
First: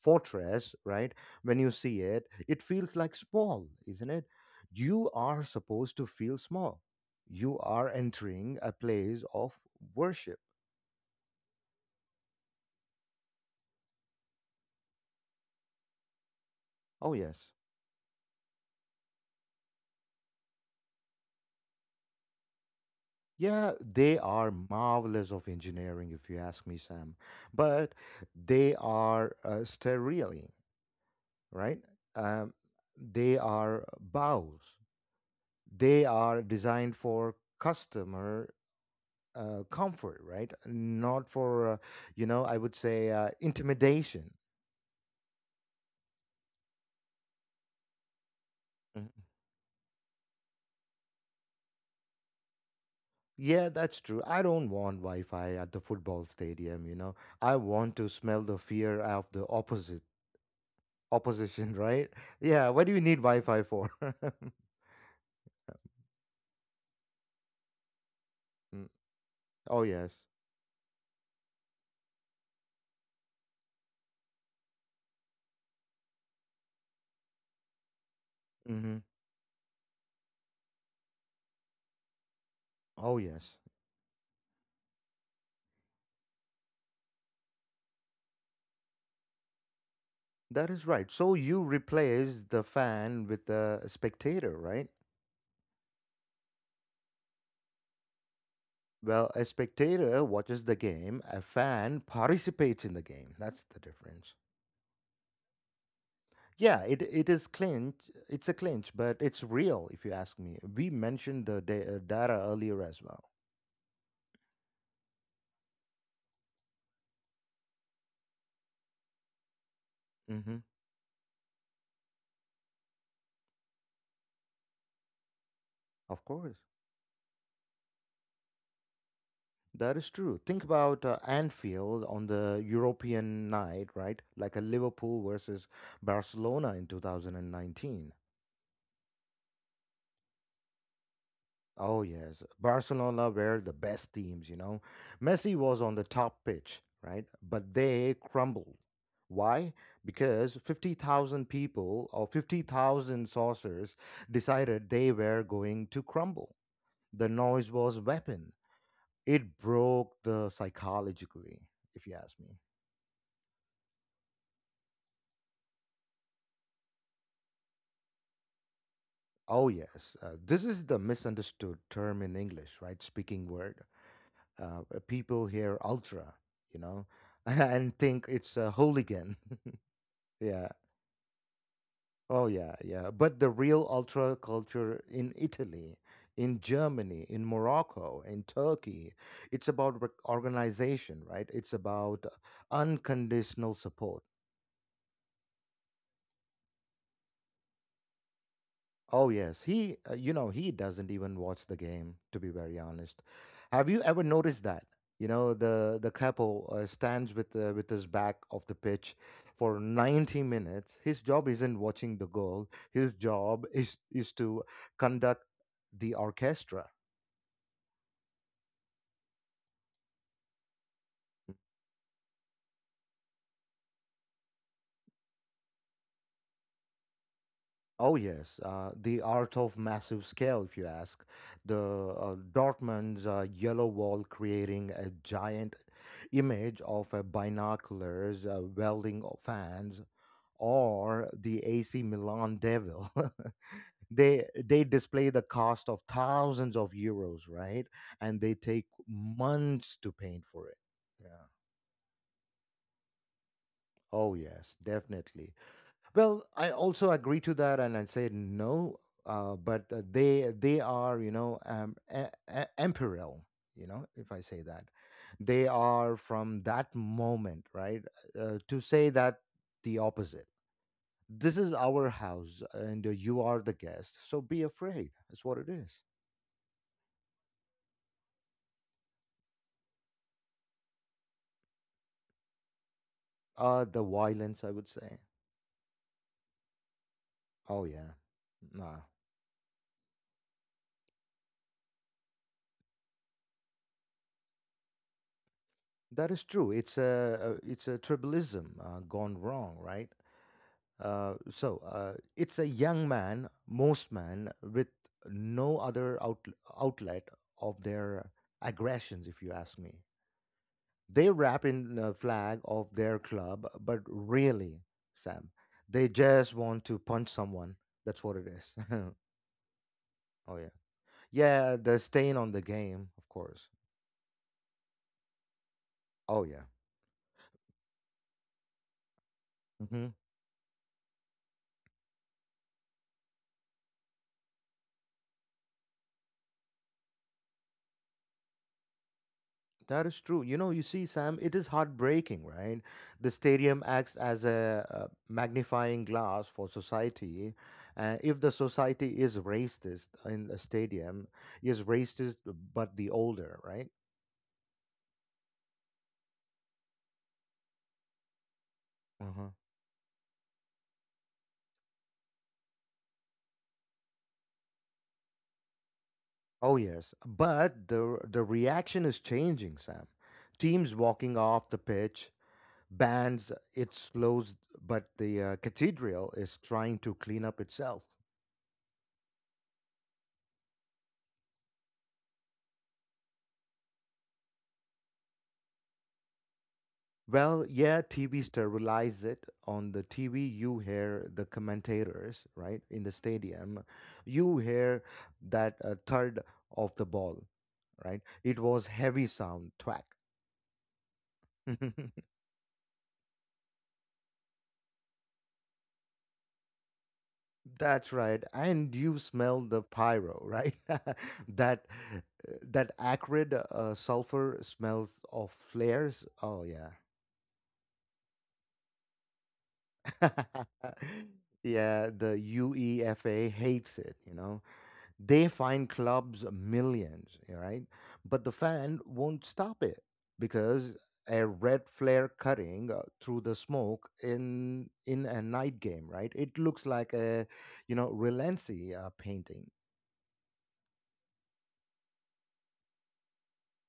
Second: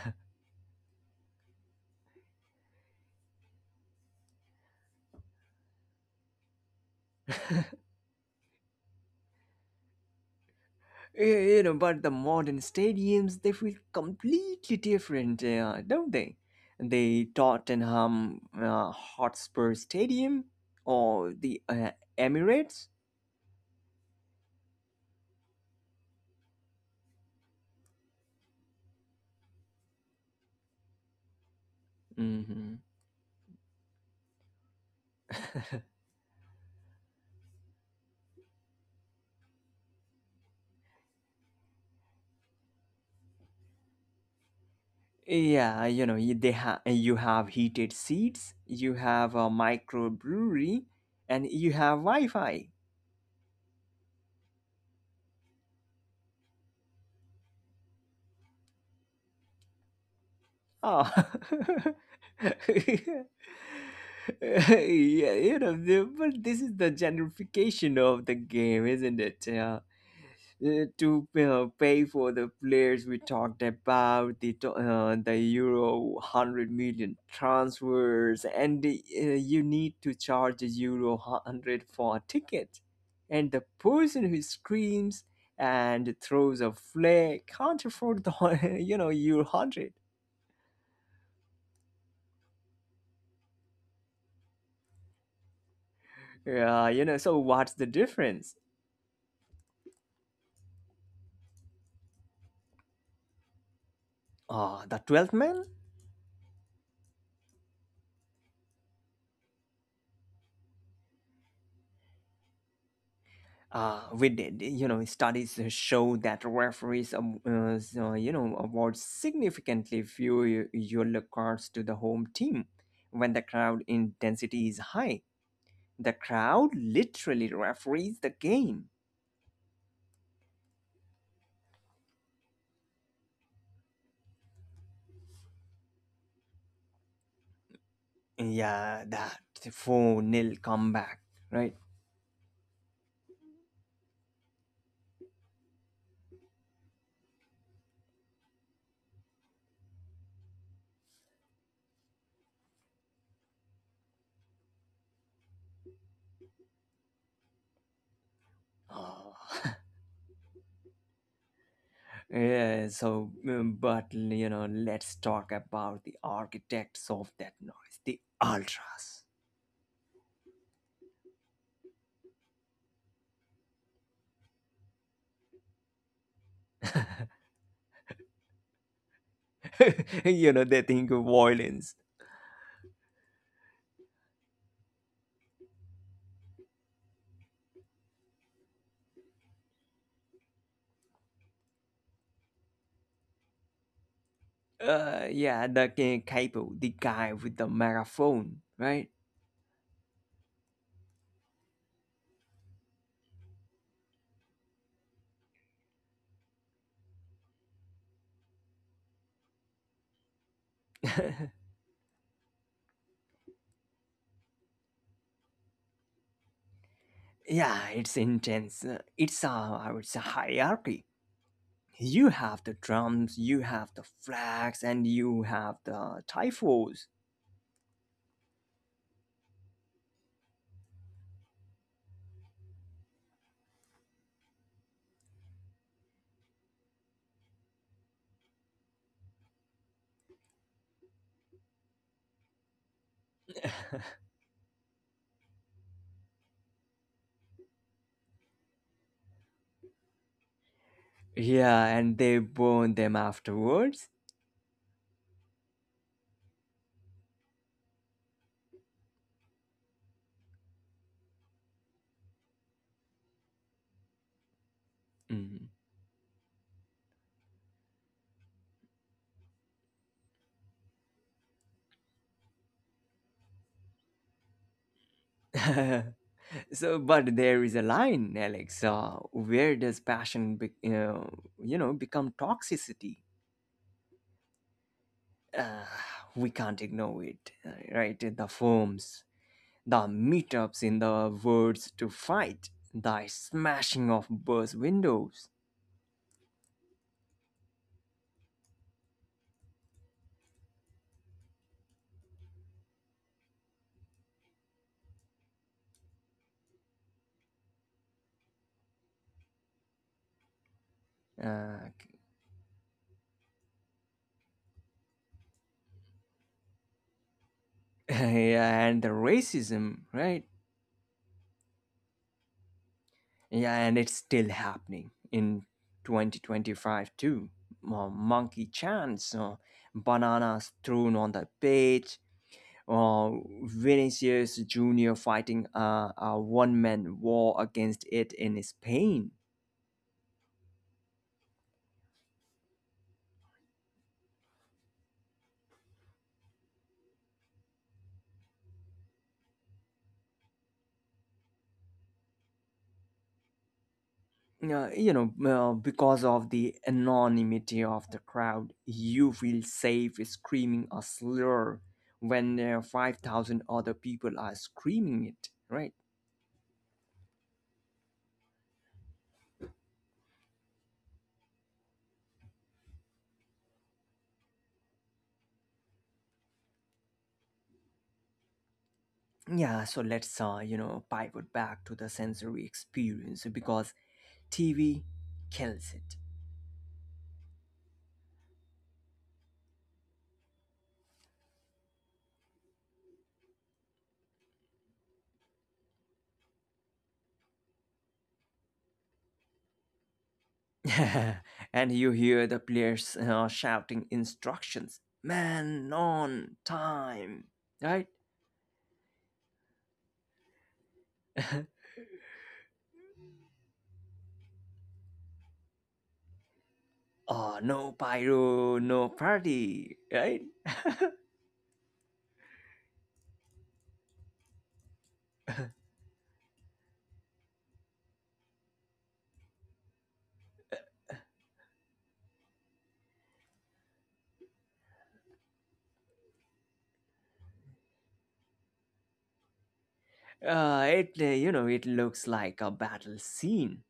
fortress, right? When you see it, it feels like small, isn't it? You are supposed to feel small. You are entering a place of worship. Y- You know, but the modern stadiums, they feel completely different, don't they? Oh The yes. Tottenham Hotspur Stadium or the Emirates. Yeah, they are marvelous of engineering, if you ask me, Sam. But they are sterile, right? Um, Hmm. they are bows. They are designed for customer comfort, right? Not for, you know, I would say intimidation. Yeah, you have heated seats, you Mhm. have a microbrewery, and you have Wi-Fi. Yeah, that's true. I don't want Wi Fi at the football stadium, you know. I want to smell the fear of the opposite. Oh. Opposition, right? Yeah, what do you need Wi-Fi for? Yeah, but this is the gentrification of the game, Mm, isn't it? Yeah. oh yes. To pay for the players we talked about the euro 100 million transfers, and Hmm. you need to charge a euro 100 for a ticket, Oh and yes. the person who screams and throws a flare can't afford the euro 100. That is right. So you replace the fan with a spectator, right? Yeah, so what's the difference? Well, a spectator watches the game, a fan participates in the game. That's the difference. The 12th man. Yeah, it is clinch. It's a clinch, but it's real, if you ask me. We mentioned the data earlier as well. We did. Studies show that referees, so, award significantly Hmm fewer yellow cards to the home team when the crowd intensity is high. The Of course. crowd literally referees the game. That is true. Think about Anfield on the European night, right? Like a Liverpool versus Barcelona in 2019. Yeah, that 4 nil comeback, right? Oh, yes. Barcelona were the best teams, you know. Messi was on the top pitch, right? But they crumbled. Why? Because 50,000 people or 50,000 saucers decided they were going to crumble. The noise was weapon. Oh. It broke the psychologically, if you ask me. Yeah, so, but, let's talk about the architects of that noise, the ultras. Oh, yes. This is the misunderstood term in English, right? Speaking word. People hear ultra, you know, and think it's a hooligan. Yeah. They think of violence. Oh, yeah, yeah. But the real ultra culture in Italy, in Germany, in Morocco, in Turkey, it's about organization, right? It's about unconditional support. Yeah, the Kaipo, the guy with the microphone, right? Oh yes, he you know he doesn't even watch the game to be very honest. Have you ever noticed that? You know the couple stands with his back of the pitch for 90 minutes. His job isn't watching the goal. His job is to conduct the orchestra. Yeah, it's intense. It's a, I would say, hierarchy. You have the drums, you have the flags, and you have the typhos. Oh yes, the art of massive scale, if you ask. The Dortmund's yellow wall creating a giant image of a binoculars welding of fans, or the AC Milan Devil. They display the cost of thousands of euros, right? And they take months to paint for it. Yeah. Yeah, and they burn them afterwards. Oh yes, definitely. Well, I also agree to that, and I say no. But they are imperial. You know, if I say that, they Mhm. are from that moment, right? To say that the opposite. This is our house, and you are the guest. So be afraid. That's what it is. So, but there is a line, Alex. Where does passion, become toxicity? The violence, I would say. Uh, we can't ignore it, Oh yeah, right? The nah, forms, the meetups in the words to fight, the smashing of bus windows, that is true. It's it's a tribalism gone wrong, right? It's a young man, most man, with no other outlet of their aggressions, if you ask me. They wrap uh, in the flag of their club, but really, Sam, they just want to punch someone. That's what it is. yeah, and the racism, right? Oh yeah, yeah. The stain on the game, of course. Yeah, and it's still happening in Oh yeah. 2025 too. Monkey chants, Mm-hmm. bananas thrown on the page, uh, Vinicius Jr. fighting a one man war against it in Spain. That is true. You know, you see, Sam, it is heartbreaking, right? The stadium acts as a, magnifying glass for society. If the society is racist in the stadium, is racist, but the older, right? Because of the anonymity of the crowd, you Uh-huh. feel safe screaming a slur when there are 5,000 other people are screaming it, right? Oh yes, but the reaction is changing, Sam. Teams walking off the pitch, bands. It slows, but the cathedral is trying to clean up itself. Yeah, so let's, pivot back to the sensory experience because TV kills it. Well, yeah, TV sterilize it. On the TV, you hear the commentators, right? In the stadium, you hear that third of the ball, right? It was heavy sound, thwack. And you hear the players shouting instructions, man on time, right. That's right. And you smell the pyro, right? That that acrid sulfur smells of flares. Oh yeah. Oh, no pyro no party, right. Yeah, the UEFA hates it, you know. They find clubs millions, right? But the fan won't stop it because a red flare cutting through the smoke in a night game, right? It looks like a you know Relency painting. It it looks like a battle scene.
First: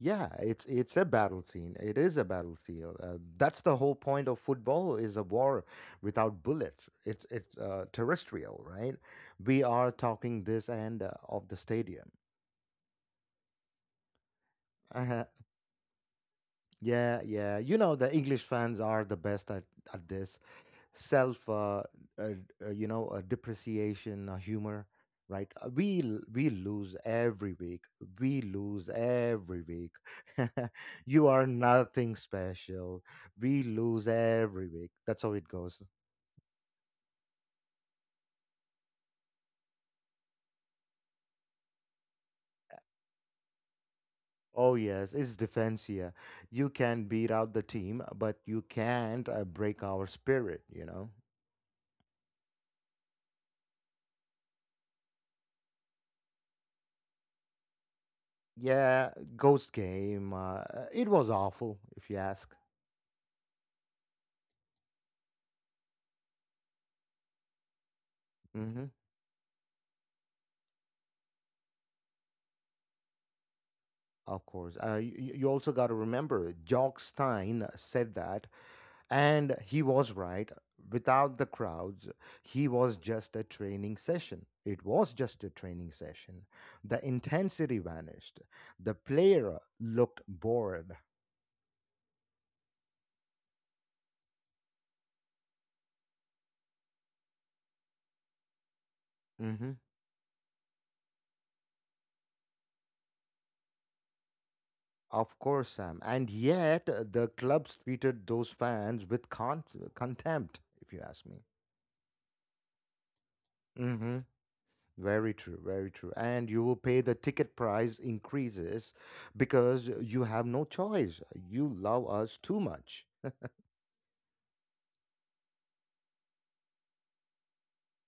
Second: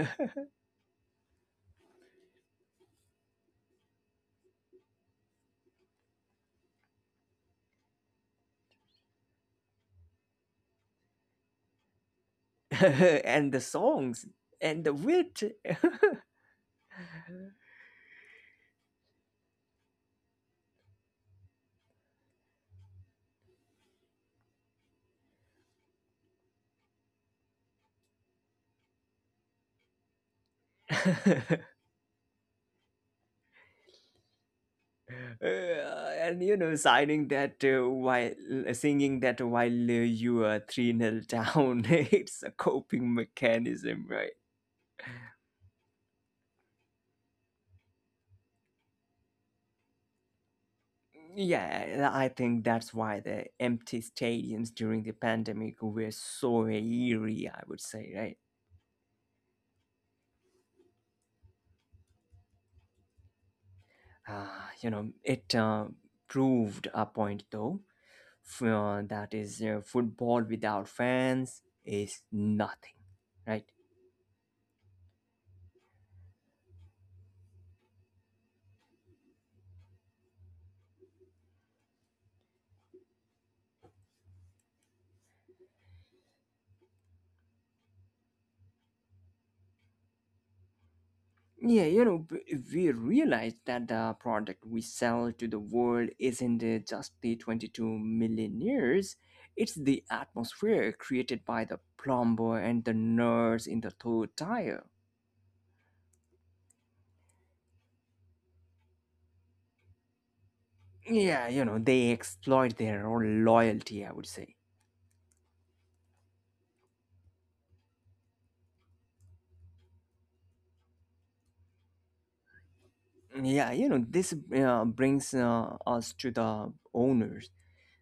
Yeah, it's a battle scene. It is a battlefield. That's the whole point of football is a war without bullets. It's terrestrial, right? We are talking this end of the stadium. And the songs and the wit. Yeah, yeah. You know, the English fans are the best at this self, uh, depreciation, humor, right? We lose every week. We lose every week. You are nothing special. We lose every week. That's how it goes. And signing that while singing that while you are 3 nil down, it's a coping mechanism, right? Oh yes, it's defensia. You can beat out the team, but you can't break our spirit. You know. Yeah, I think that's why the empty stadiums during the pandemic were so eerie, I would say, right? Yeah, Ghost Game. It was awful, if you ask. Uh, it proved a point, though, Hmm that is, football without fans is nothing, right? Of course. You, you also got to remember, Jock Stein said that, and he was right. Without the crowds, he was just a training session. It was just a training session. The intensity vanished. The player looked bored. Yeah, we realize that the product we sell to the world isn't just the 22 millionaires, Hmm it's the atmosphere created by the plumber and the nurse in the third tire. Of course, Sam. And yet, the clubs treated those fans with contempt, if you ask me. Yeah, they exploit their own loyalty, Hmm I would say. Very true, very true. And you will pay the ticket price increases because you have no choice. You love us too much. Yeah, this brings us to the owners,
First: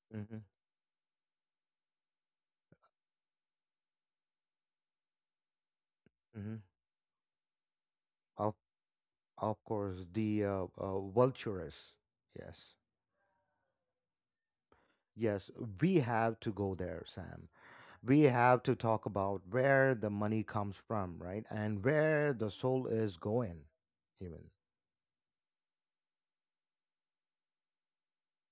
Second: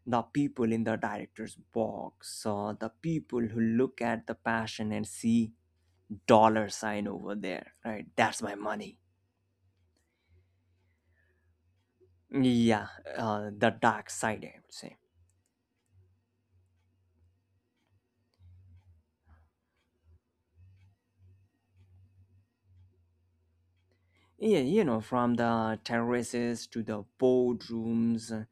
the Hmm people in the director's box, the people who look at the passion and see hmm dollar sign over there, right? That's Of, my money. of course, the vultures. Yes. Yeah, the dark side, I would say. Yes, we have to go there, Sam. We have to talk about where the money comes from, right? And where the soul is going, even. Yeah, from the terraces to the boardrooms,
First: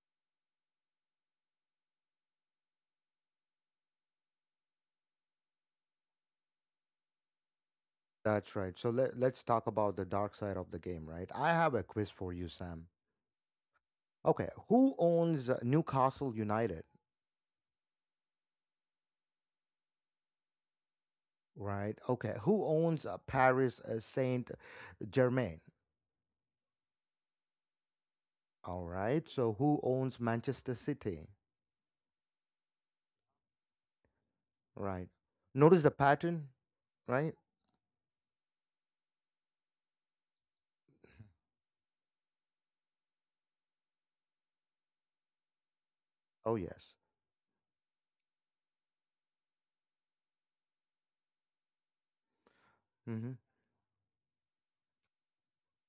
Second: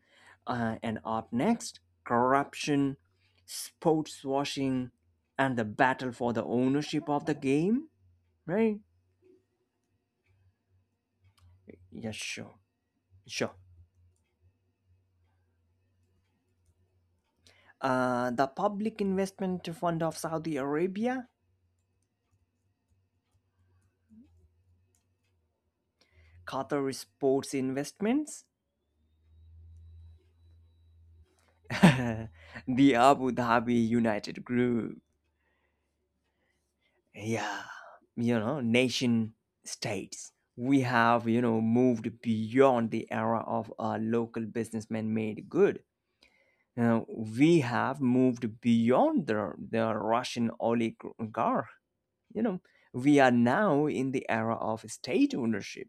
and up next, corruption, sports washing, and the battle for the ownership of the game, That's right. right? So let's talk about the dark side of the game, right? I have a quiz Yeah, for you, sure, Sam. sure. Okay, who owns Newcastle United, The Public Investment Fund of Saudi Arabia. right? Okay, who owns Paris Saint Germain? Qatar Sports Investments. All right, so who owns Manchester City, The Abu Dhabi United Group. right? Notice the pattern, right? Yeah, nation states, we have, moved beyond the era of a local businessman made good. Oh, yes. Now we have moved beyond the Russian oligarch. you know we hmm are now in the era of state ownership.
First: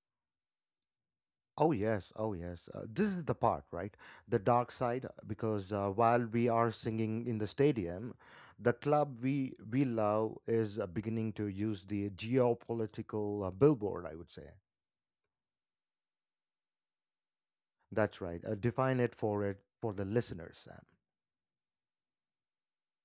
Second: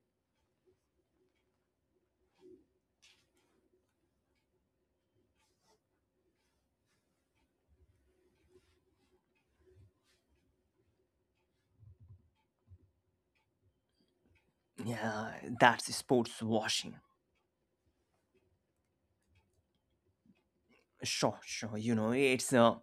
Oh, yes. Oh, yes. This is the part, right? The dark side, because while we are singing in the stadium, the club we love is beginning to use the geopolitical billboard, I would say. Yeah, that's sports washing. That's right. Define it for the listeners, Sam. Sure, sure. It's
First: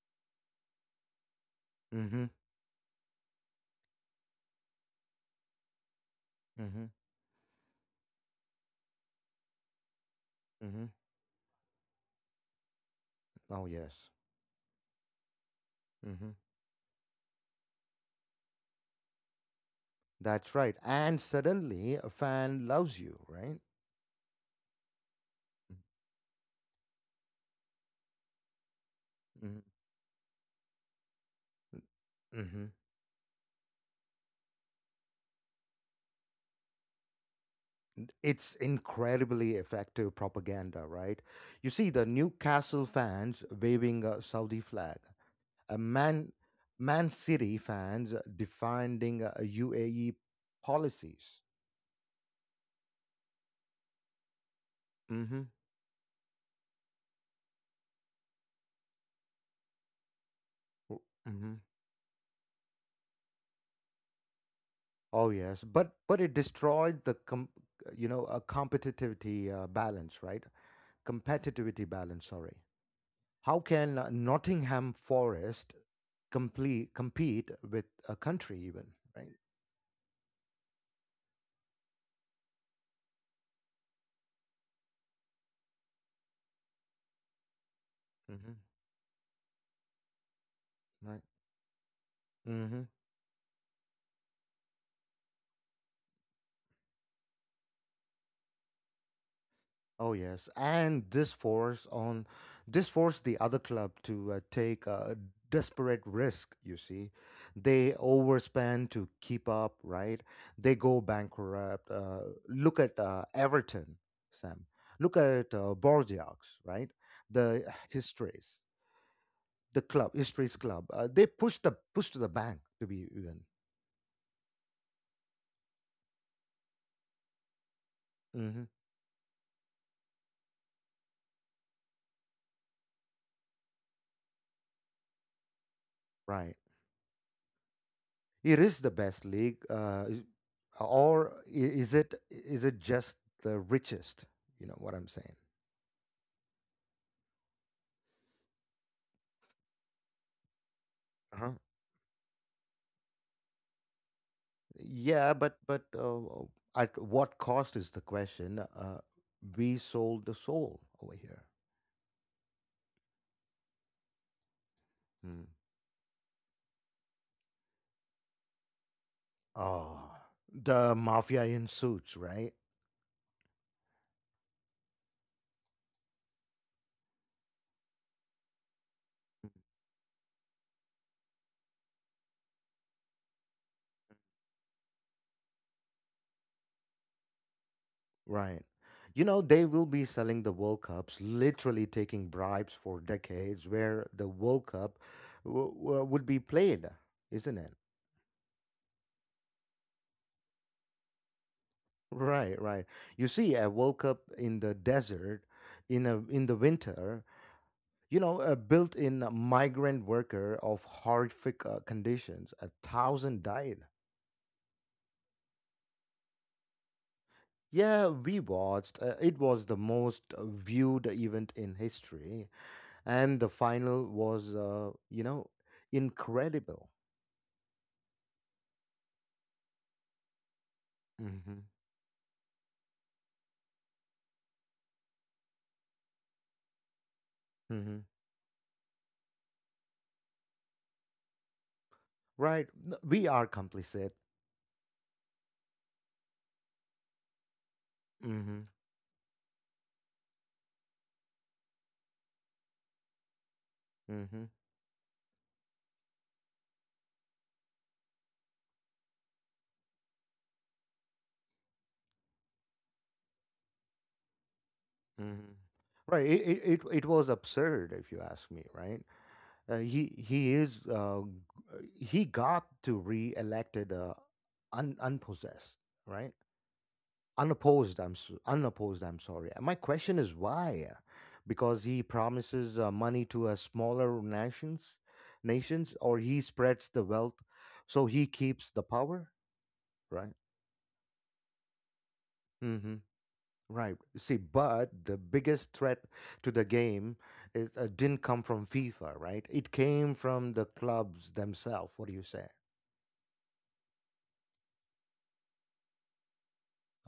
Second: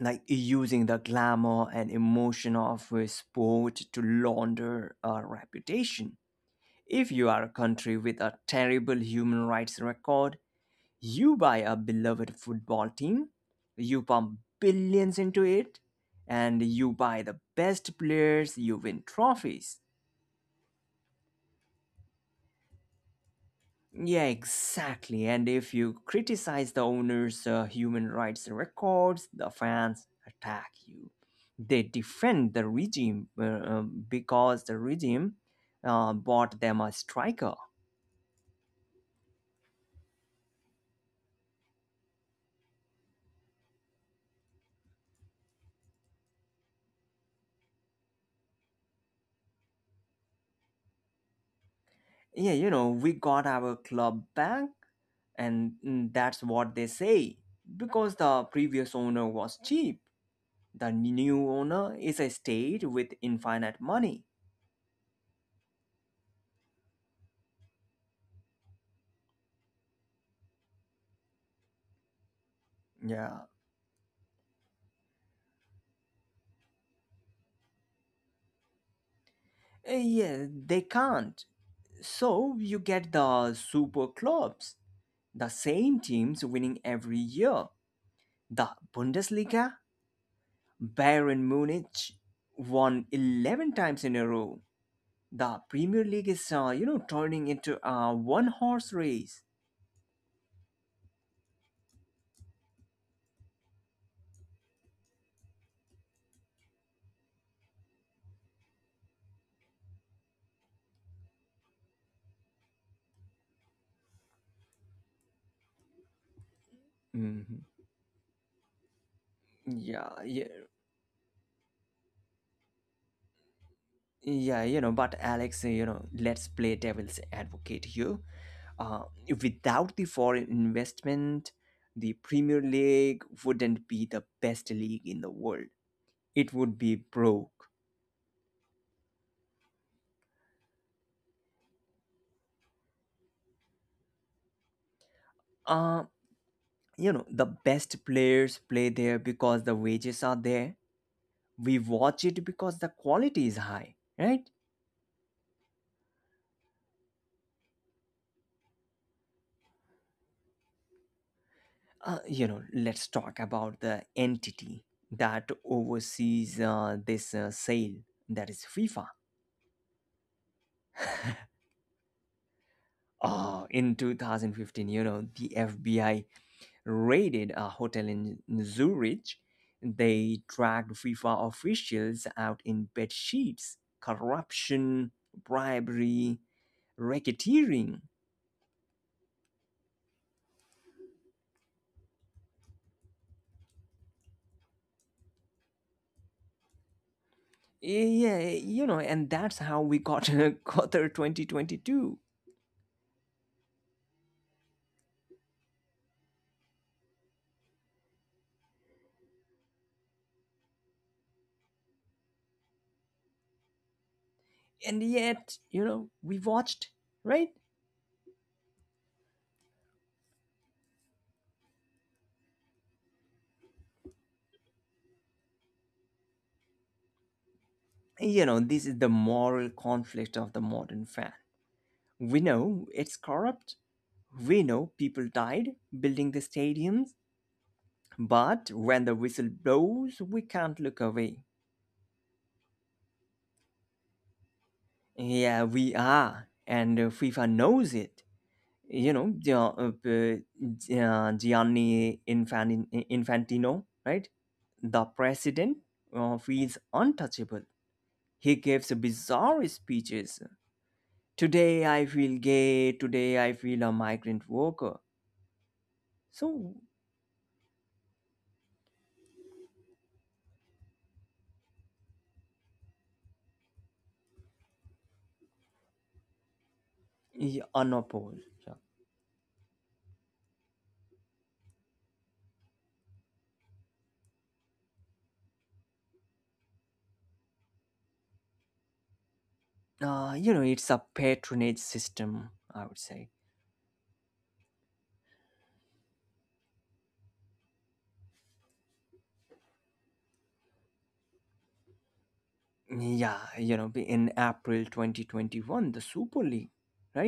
like using the glamour and Mm-hmm. emotion of sport to launder a reputation. Mm-hmm. If you are a country with a terrible human rights record, Mm-hmm. you buy a beloved football team, Oh you yes. pump billions into it, Mm-hmm. and you buy the best players, you win trophies. That's right. And suddenly a fan loves you, right? Yeah, exactly. And if you criticize the owner's human rights records, the Mm-hmm. fans attack you. They defend the Mm-hmm. regime, because the regime bought them a striker. It's incredibly effective propaganda, right? You see the Newcastle fans waving a Saudi flag, a Man City fans defending UAE policies. Yeah, we got our club back. And that's what they say. Because the previous owner was cheap, the new Mm-hmm. owner is a state with infinite money. Oh yes, but it destroyed the you know a competitivity balance, right? Competitivity balance. Sorry. Yeah. How can Nottingham Forest complete compete with a country even? Right. Yeah, they can't. So you get the super clubs, the same teams winning every year. The hmm Bundesliga, Bayern Right. Munich Mm-hmm. won 11 times in a row. The Premier League is, turning into a one-horse race. Oh yes, and this forced the other club to take a desperate risk. You see, they overspend to keep up. Right, they go bankrupt. Look at Everton, Sam. Look at Bordeaux, right? Hmm. The histories, the Yeah, club, yeah, histories club. The push to the bank to be even. yeah, but Alex, let's play devil's advocate here. Hmm Uh, Without the foreign investment, the Premier League wouldn't be the best league in the world. It Right. would be broke. It is the best league, or is it? Is it just the richest? You know what I'm saying? Uh, the best players play there because the wages are there. Uh-huh. We watch it because the quality is high, right? Yeah, but at what cost is the question? We sold the soul over here. Let's talk about the entity that Mm. oversees this sale, that is FIFA. Oh, the mafia in suits, right? In 2015, the FBI raided a hotel in Zurich. They dragged FIFA officials out in bed sheets, corruption, bribery, racketeering. Right. You know, they will be selling the World Cups, literally taking bribes for decades, where the World Cup would be played, isn't it? Yeah, and that's how we got Qatar 2022. Right, right. You see, I woke up in the desert in the winter. You know, a built-in migrant worker of horrific conditions. A thousand died. And yet, we watched, right? Yeah, we watched. It was the most viewed event in history, and the final was, incredible. This is the moral conflict of the modern fan. Hmm We know it's corrupt. We know people died building the stadiums. hmm But when the whistle blows, we can't look away. Right. We are complicit. Yeah, we are. And FIFA knows it. Hmm Gianni Infantino, right? hmm The president feels untouchable. He gives bizarre speeches. Today I feel gay. Today I feel a migrant worker. hmm Right. It, So, it was absurd, if you ask me. Right. He is he got to re-elected unpossessed, right? yeah, on a Unopposed. Pole. Yeah. Unopposed. I'm sorry. My question is why? Because he promises money to smaller nations, nations, or he spreads the wealth, so he keeps the power, right? It's a patronage system, I would Mm-hmm. say. Right. See, but the biggest threat to the game didn't come from FIFA, right? It came from the clubs themselves. What do you say? Yeah, in April 2021, the Super League,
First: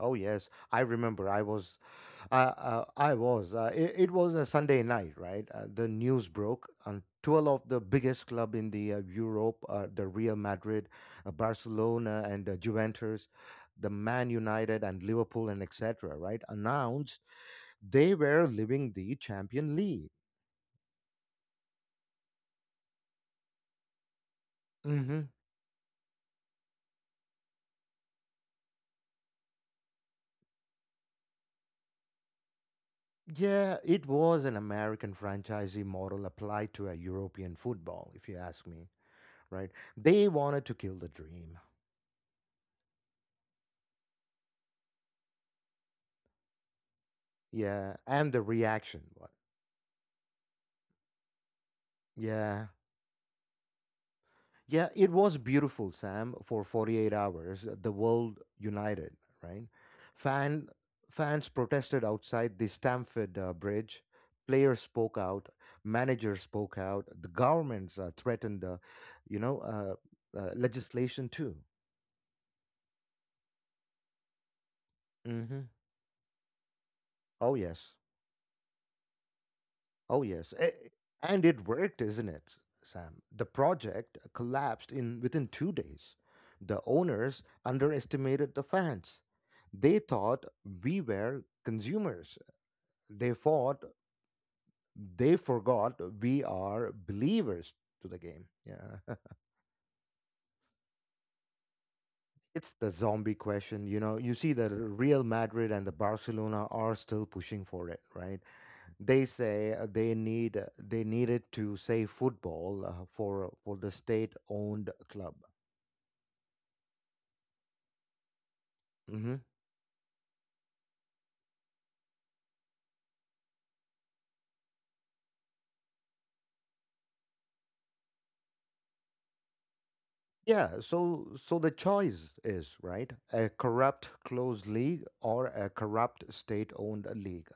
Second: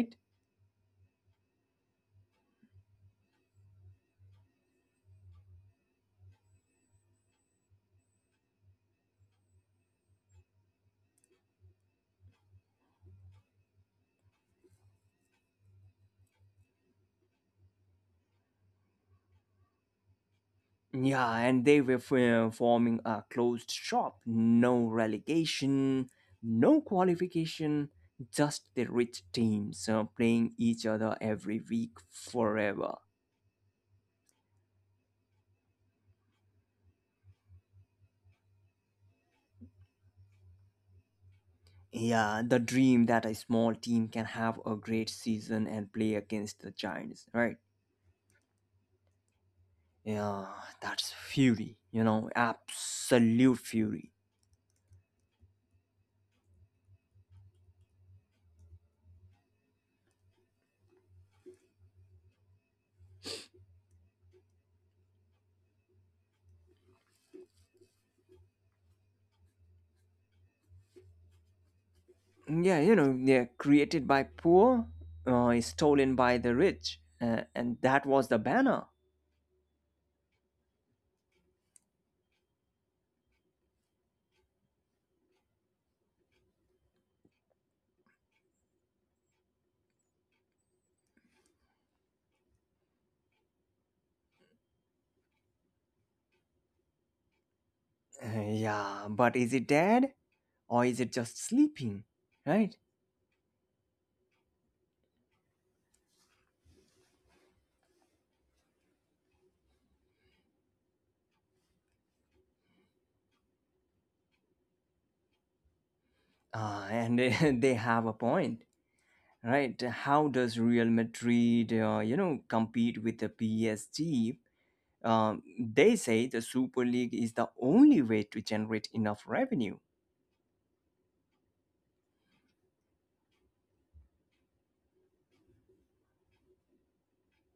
Oh yes, I remember. I was. It was a Sunday night, right? The news broke, and 12 of the biggest club in the Europe, the Real Madrid, Barcelona, and Juventus, the Man United and Liverpool and etc. Right, announced they were leaving the Champion League. Yeah, and they were forming a closed shop. No Hmm relegation, no qualification, just the rich teams playing each other every week forever. Yeah, it was an American franchisee model applied to a European football, if you ask me. Right, they wanted to kill the dream. Yeah, the dream that a small team can have a great season and play against the Giants, right? Yeah, and the reaction. What? Yeah, that's fury, Yeah. absolute fury. Yeah, it was beautiful, Sam, for 48 hours. The world united, right? Fan, fans protested outside the Stamford Bridge. Players spoke out. Managers spoke out. The governments threatened, you know, uh, legislation too. Yeah, they're created by poor, Hmm stolen by the rich, Oh, and yes. that was the banner. Oh, yes. And it worked, isn't it, Sam? The project collapsed in within 2 days. The owners underestimated the fans. They thought we were consumers. They thought they forgot we are believers to the game. Yeah, Yeah. but is it dead or is it just sleeping, It's right? the zombie question. You know, you see that Real Madrid and the Barcelona are still pushing for it, right? They say they need it to save football uh, for the state-owned club. And they have a point, Hmm right? How does Real Madrid, compete with the PSG? They say the Super League is the only way to generate enough revenue. Yeah, so so the choice is, right? A corrupt closed league or a corrupt state-owned league.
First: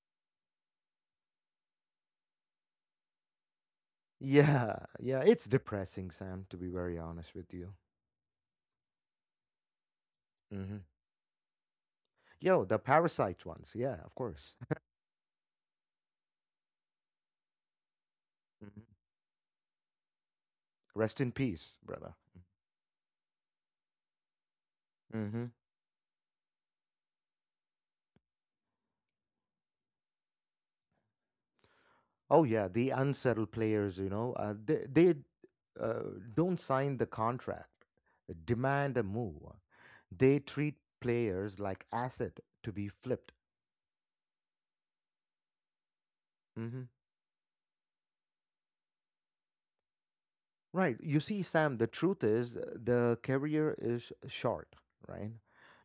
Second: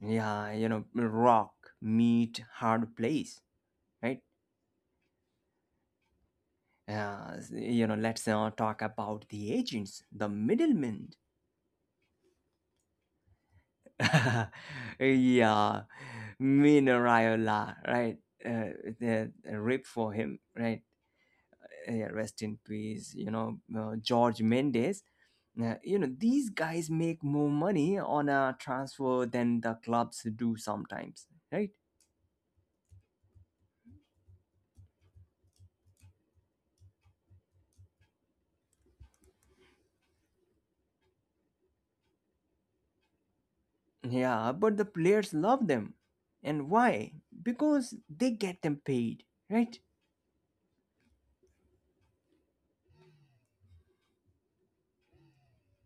Yeah, rock, meet, hard place, right? Yeah, yeah, it's depressing, Sam, to be very honest with you. Let's talk about the agents, the Hmm middlemen. Yo, the parasite ones. Yeah, of course. Yeah, Minariola, right? Uh, Mhm. The rip for him, right? Rest in peace, brother. Rest in peace. George Mendes. Hmm Now, these guys make more money on a transfer than the clubs do sometimes, right? Oh yeah, the unsettled players, they uh, don't sign the contract, demand a move. They treat players like asset to be flipped. Yeah, but the players love them. And Hmm why? Because they get them paid, right? Right. You see, Sam. The truth is, the career is short. Right.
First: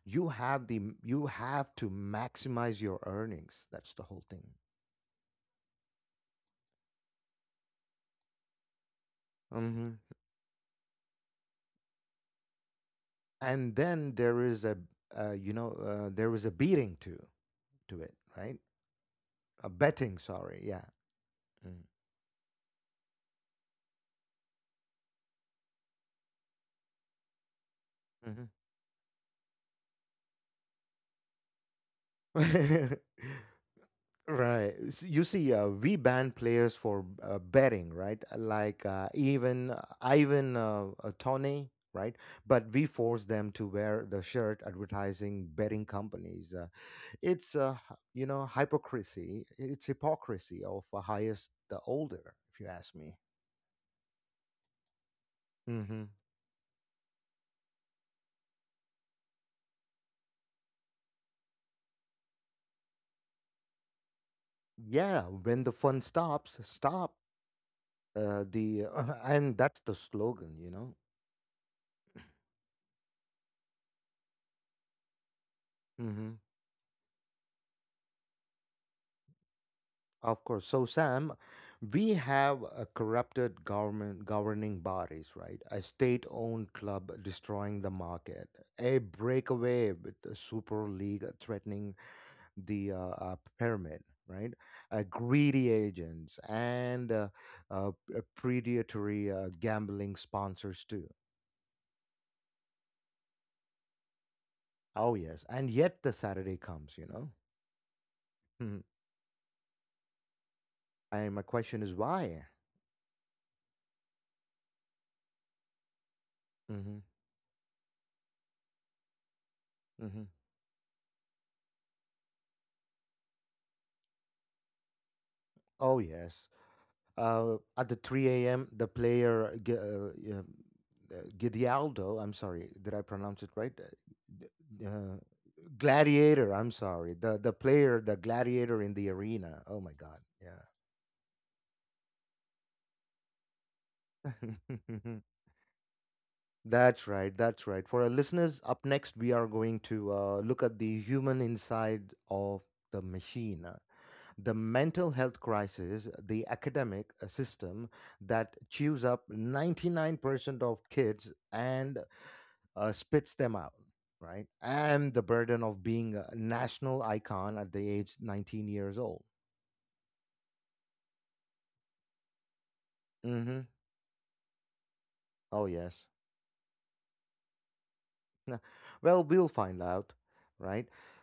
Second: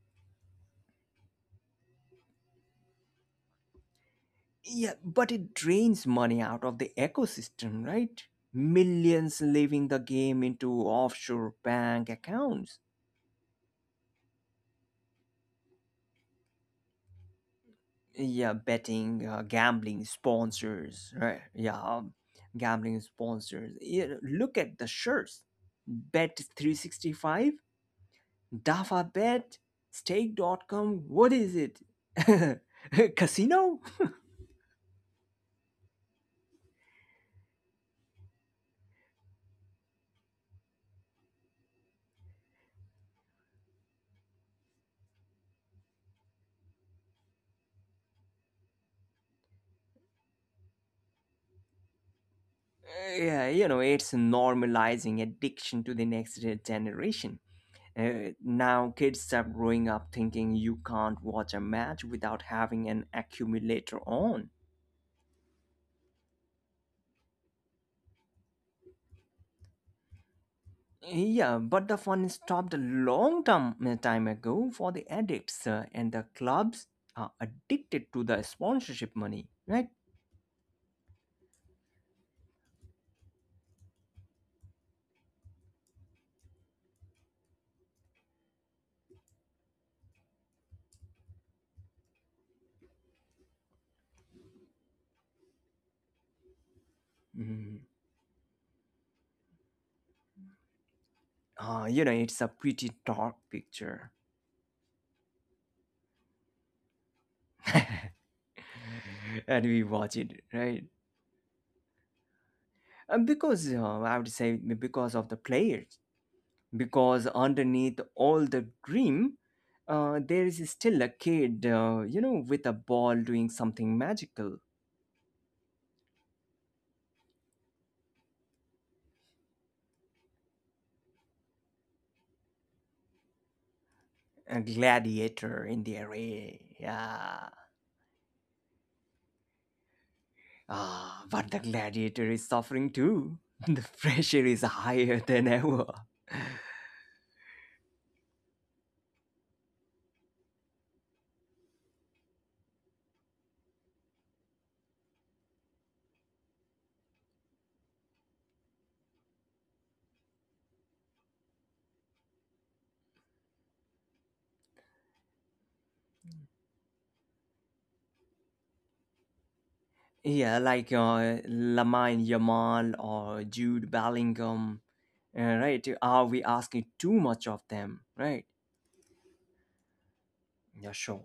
You have to maximize your earnings. That's the whole thing. Yeah, but it drains money out of the ecosystem, right? Millions leaving hmm the game into offshore bank accounts. And then there is a beating to it. Yeah, Right. betting, A gambling betting. Sorry. Yeah. sponsors, right. Yeah. Gambling sponsors. Yeah, look at the shirts. Bet365, Mm. dafa bet, Stake.com. What is it? Mhm. Casino. Right. You see, we ban players for betting, right? Like even Ivan, Tony, right? But we force them to wear the shirt advertising betting companies. It's, hypocrisy. It's hypocrisy of the highest, the older, if you ask me. Yeah, it's normalizing addiction hmm to the next generation. Now kids are growing up thinking you can't watch a match without having an accumulator on. Yeah, when the fun stops, stop. The And that's the slogan. Yeah, but the fun stopped a long time ago for the addicts, and the clubs are addicted to the sponsorship money, right? Of course. So, Sam, we have a corrupted government governing bodies, right? A state-owned club destroying the market, a breakaway with the Super League threatening the pyramid, right? Greedy agents and Mm. Predatory gambling sponsors too. Ah, it's a pretty dark picture. Oh yes, and yet the Saturday comes. Mhm. And we watch it, right? And my question is why? And because I would say because of the players, hmm because underneath all the dream, hmm there is still a kid, with a ball doing something magical, Oh yes. At the 3 a.m., the player Gidealdo, I'm sorry, did I pronounce it right? a uh, gladiator in the Gladiator, I'm array, sorry. The yeah. player, the gladiator in the arena. Oh my God. Yeah. Ah, but the gladiator is suffering too. The pressure is higher than ever. That's right. That's right. For our listeners, up next we are going to look at the human inside of the machine, the mental health crisis, the academic system that chews up 99% of kids and spits them out, right? And the burden of being a national icon at the age 19 years old. Yeah, like Lamine Yamal or hmm Jude Bellingham, Oh, right? yes. Are we asking too much of them, right? Nah, well, we'll find out, right? Yeah, sure.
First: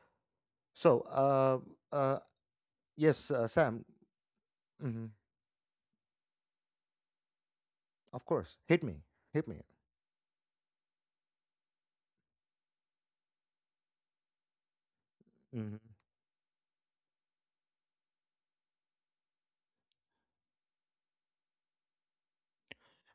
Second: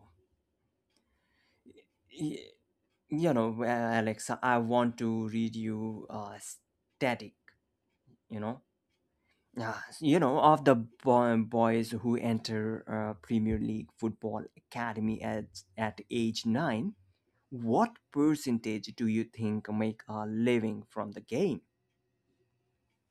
So, uh, Y- yes, You know, Sam, Alexa, I want hmm to read you static, of you course, know? hit me. Hit me. Ah, of the boys who enter Premier League Football Academy at, Mm-hmm. at age 9, what percentage do you think make a living from the game?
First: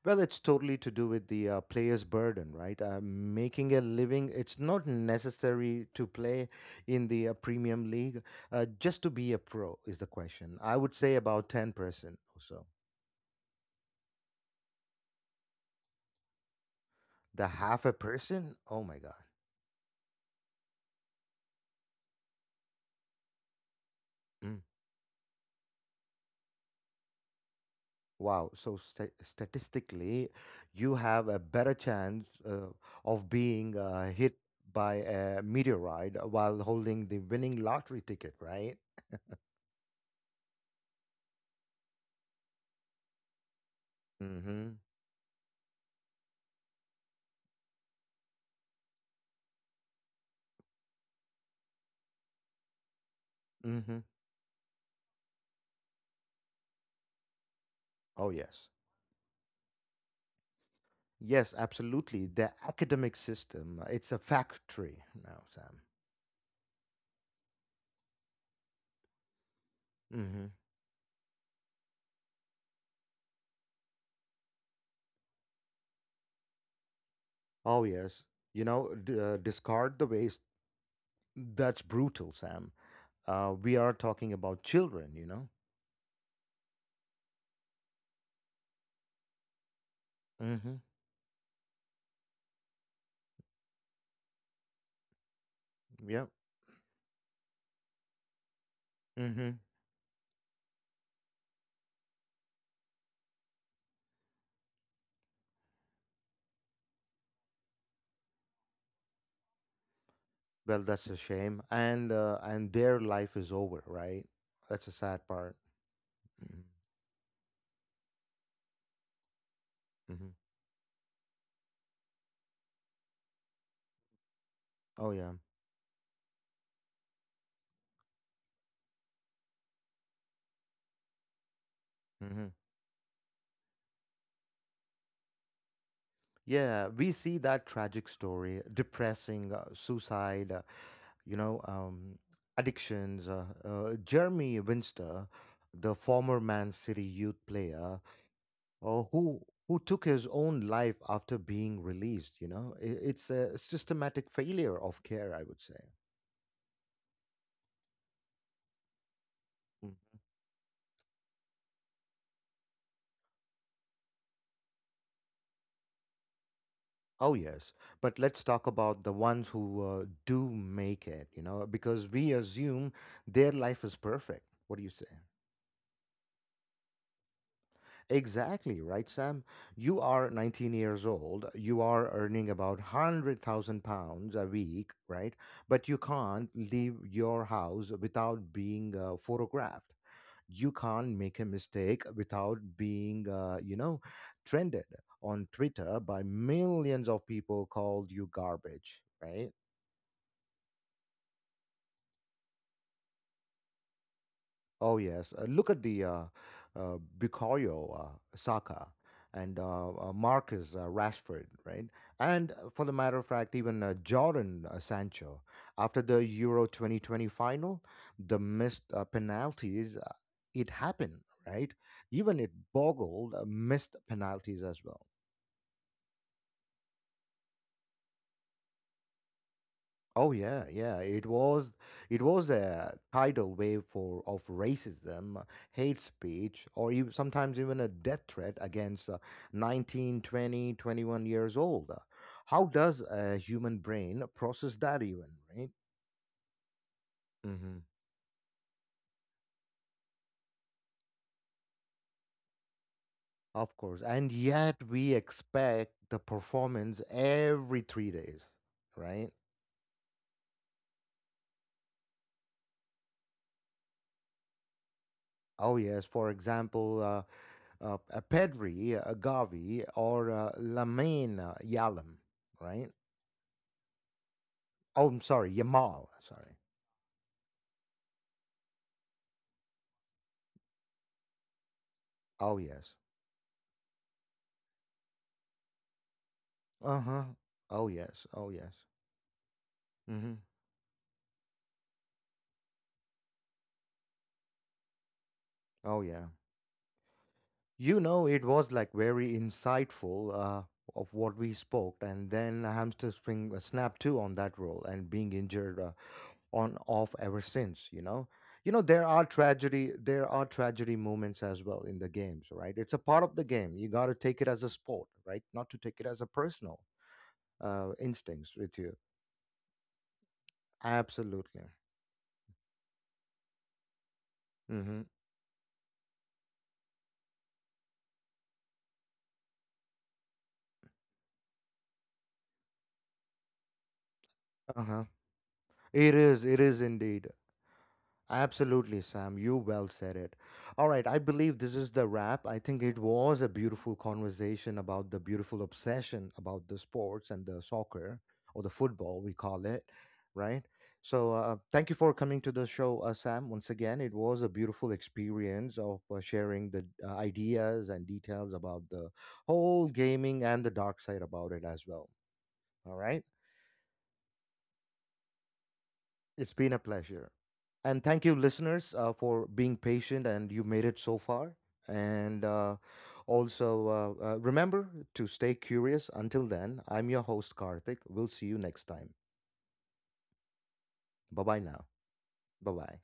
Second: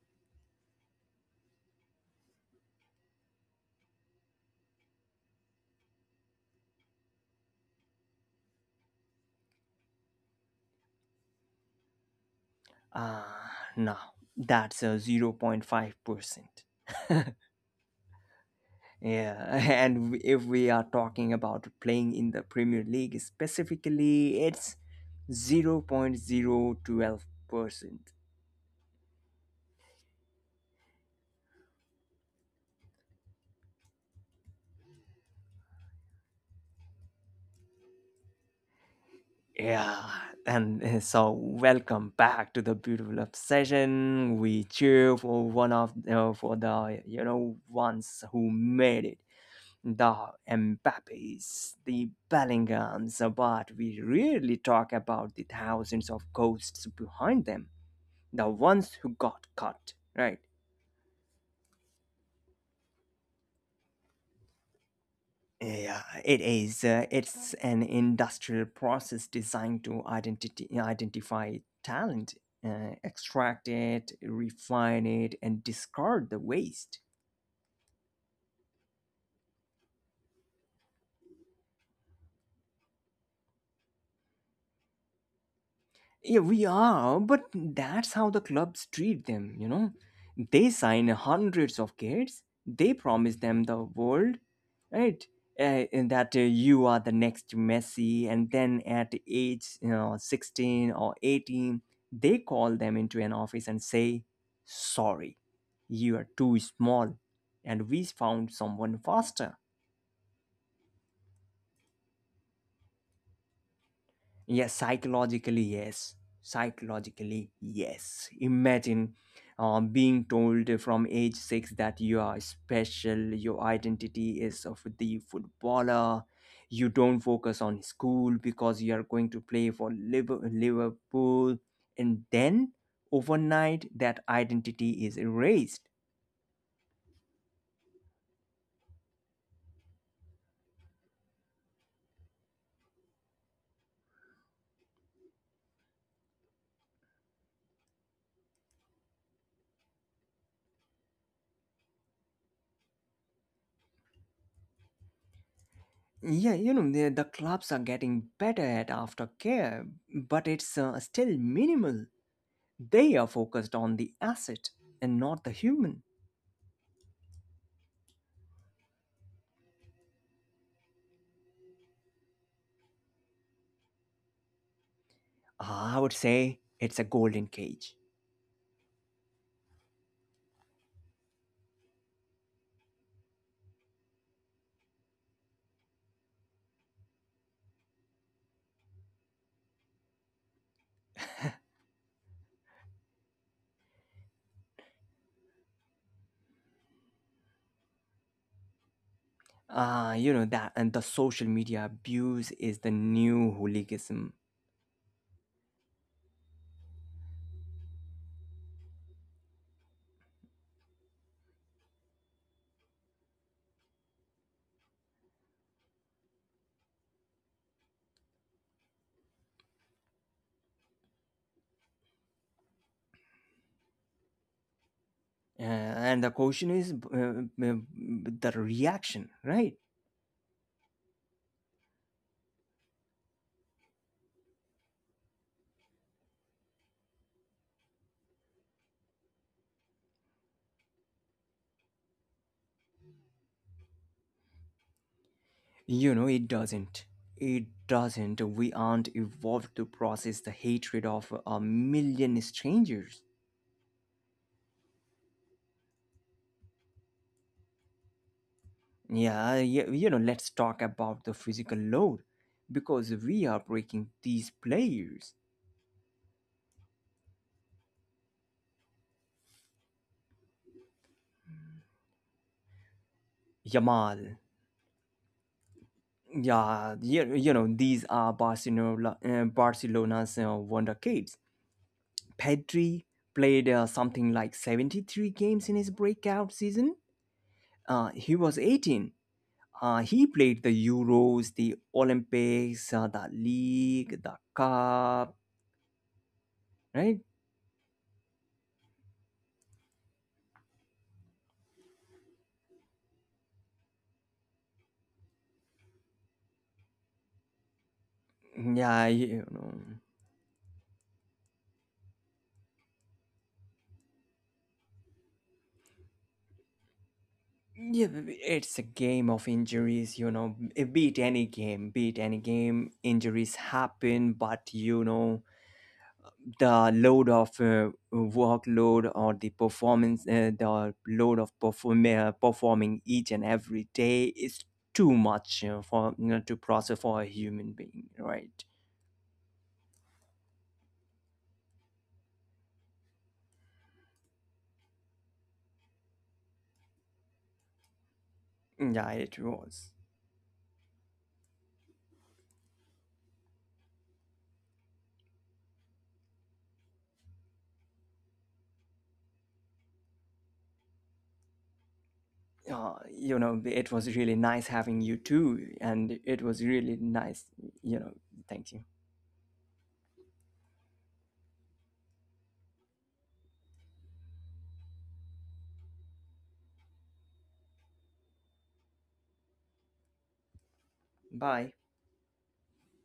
Well, it's totally to do with the player's burden, right? Making a living, it's not necessary to play in the Premium League just to be a pro, is the question. I would say about 10% or so. Ah, no, that's a 0.5%. The half a person? Oh my God. Yeah, and if we are talking about playing in the Premier League specifically, Mm. it's 0.012%. Wow. So statistically, you have a better chance of being hit by a meteorite while holding the winning lottery ticket, right? Yeah, and so welcome back to the beautiful obsession. We Mm-hmm. cheer for one of for the ones who made it, the Mbappes, the Bellinghams, but we Mm-hmm. rarely talk about the thousands of ghosts behind them, Oh, the yes. ones who got cut, right? Yes, absolutely. The academic system, it's a factory now, Sam. Yeah, it is. It's an industrial process designed to hmm identify talent, extract it, refine it, and discard the waste. Oh, yes. You know, discard the waste. That's brutal, Sam. We are talking about children, you know? Yeah, we are, but that's how the clubs treat them. They Mm-hmm. sign hundreds of kids, they promise them the world, right? And Yep. that you are the next Messi, and then at Mm-hmm. age 16 or 18, they call them into an office and say, sorry, you are too small, and we found someone faster. Well, that's a shame. And their life is over, right? Yes, That's a sad part. psychologically, yes. Mm-hmm. Psychologically, yes. Imagine Mm-hmm. being told from age six that you are special, your identity is of Oh, the yeah. footballer, you don't focus on school because you are going to play for Liverpool, and Mm-hmm. then overnight that identity is erased. Yeah, we see that tragic story, depressing, suicide, you know, um, addictions. Jeremy Winster, the former Man City youth player, uh, who who took his own life after being released. You know, I it's a systematic failure of care, I would say. Yeah, the clubs are getting better at aftercare, Mm. but it's still minimal. They are focused on the asset and not the human. Oh yes, but let's talk about the ones who do make it. You know, because we assume their life is perfect. What do you say? Ah, I would say it's a golden cage. Exactly, right, Sam? You are 19 years old. You are earning about £100,000 a week, right? But you can't leave your house without being photographed. You can't make a mistake without being, trended on Twitter by millions of people called you garbage, right? You know that, and the social media abuse is the new hooliganism. Oh yes, look at the Bukayo Saka and Marcus Rashford, right? And for the matter of fact, even Jordan Sancho after the Euro 2020 final, the missed penalties, it happened, right? Even it boggled missed penalties as well. Uh, and the question is the reaction, right? Oh yeah, yeah. It was a tidal wave for of racism, hate speech, or even, sometimes even a death threat against 19, 20, 21 years old. How does a human brain process that even, right? It doesn't. It hmm doesn't. We aren't evolved to process the hatred of a million strangers. Of course. And yet we expect the performance every 3 days, right? Yeah, yeah, let's talk about the physical load because we are breaking these players. Oh yes, for example, a Pedri, a Gavi, or Lamine Yalam, right? Yamal. Oh, I'm sorry, Yamal. Sorry. Yeah, these are Barcelona, Barcelona's wonder kids. Oh yes. Pedri played something like 73 games in his breakout Uh season. huh. Oh yes. He Oh was yes. 18. Mm-hmm. He played the Euros, the Olympics, the League, the Cup, Oh yeah. right? You know, it was like very insightful of what we spoke, and then hamster spring snap too on that role and being injured on off ever since. You know, there Yeah, are you know. tragedy. There are tragedy moments as well in the games, right? It's a part of the game. You got to take it as a sport, right? Not to take it as a personal Yeah, instincts with it's a you. game of injuries. Beat any Absolutely. game, beat any game. Injuries happen, but Mm-hmm. The load of workload or the performance, the load of perform- performing each and every day is Uh-huh. too much for to It is process for indeed. a human being, right. Absolutely, Sam. You well said it. All right, I believe this is the wrap. I think it was a beautiful conversation about the beautiful obsession about the sports and the soccer or the Yeah, football, we it call it, was. right? So, thank you for coming to the show, Sam. Once again, it was a beautiful experience of sharing the ideas and details about the whole gaming and the dark side about it as well. All right. It was really nice having you too, and it It's was been a really pleasure. nice. you And know thank you, Thank you. listeners, for being patient and you made it so far. And Also, remember to stay curious. Until then, I'm your host, Karthik. We'll see you next time. Bye bye Bye. now. Bye bye.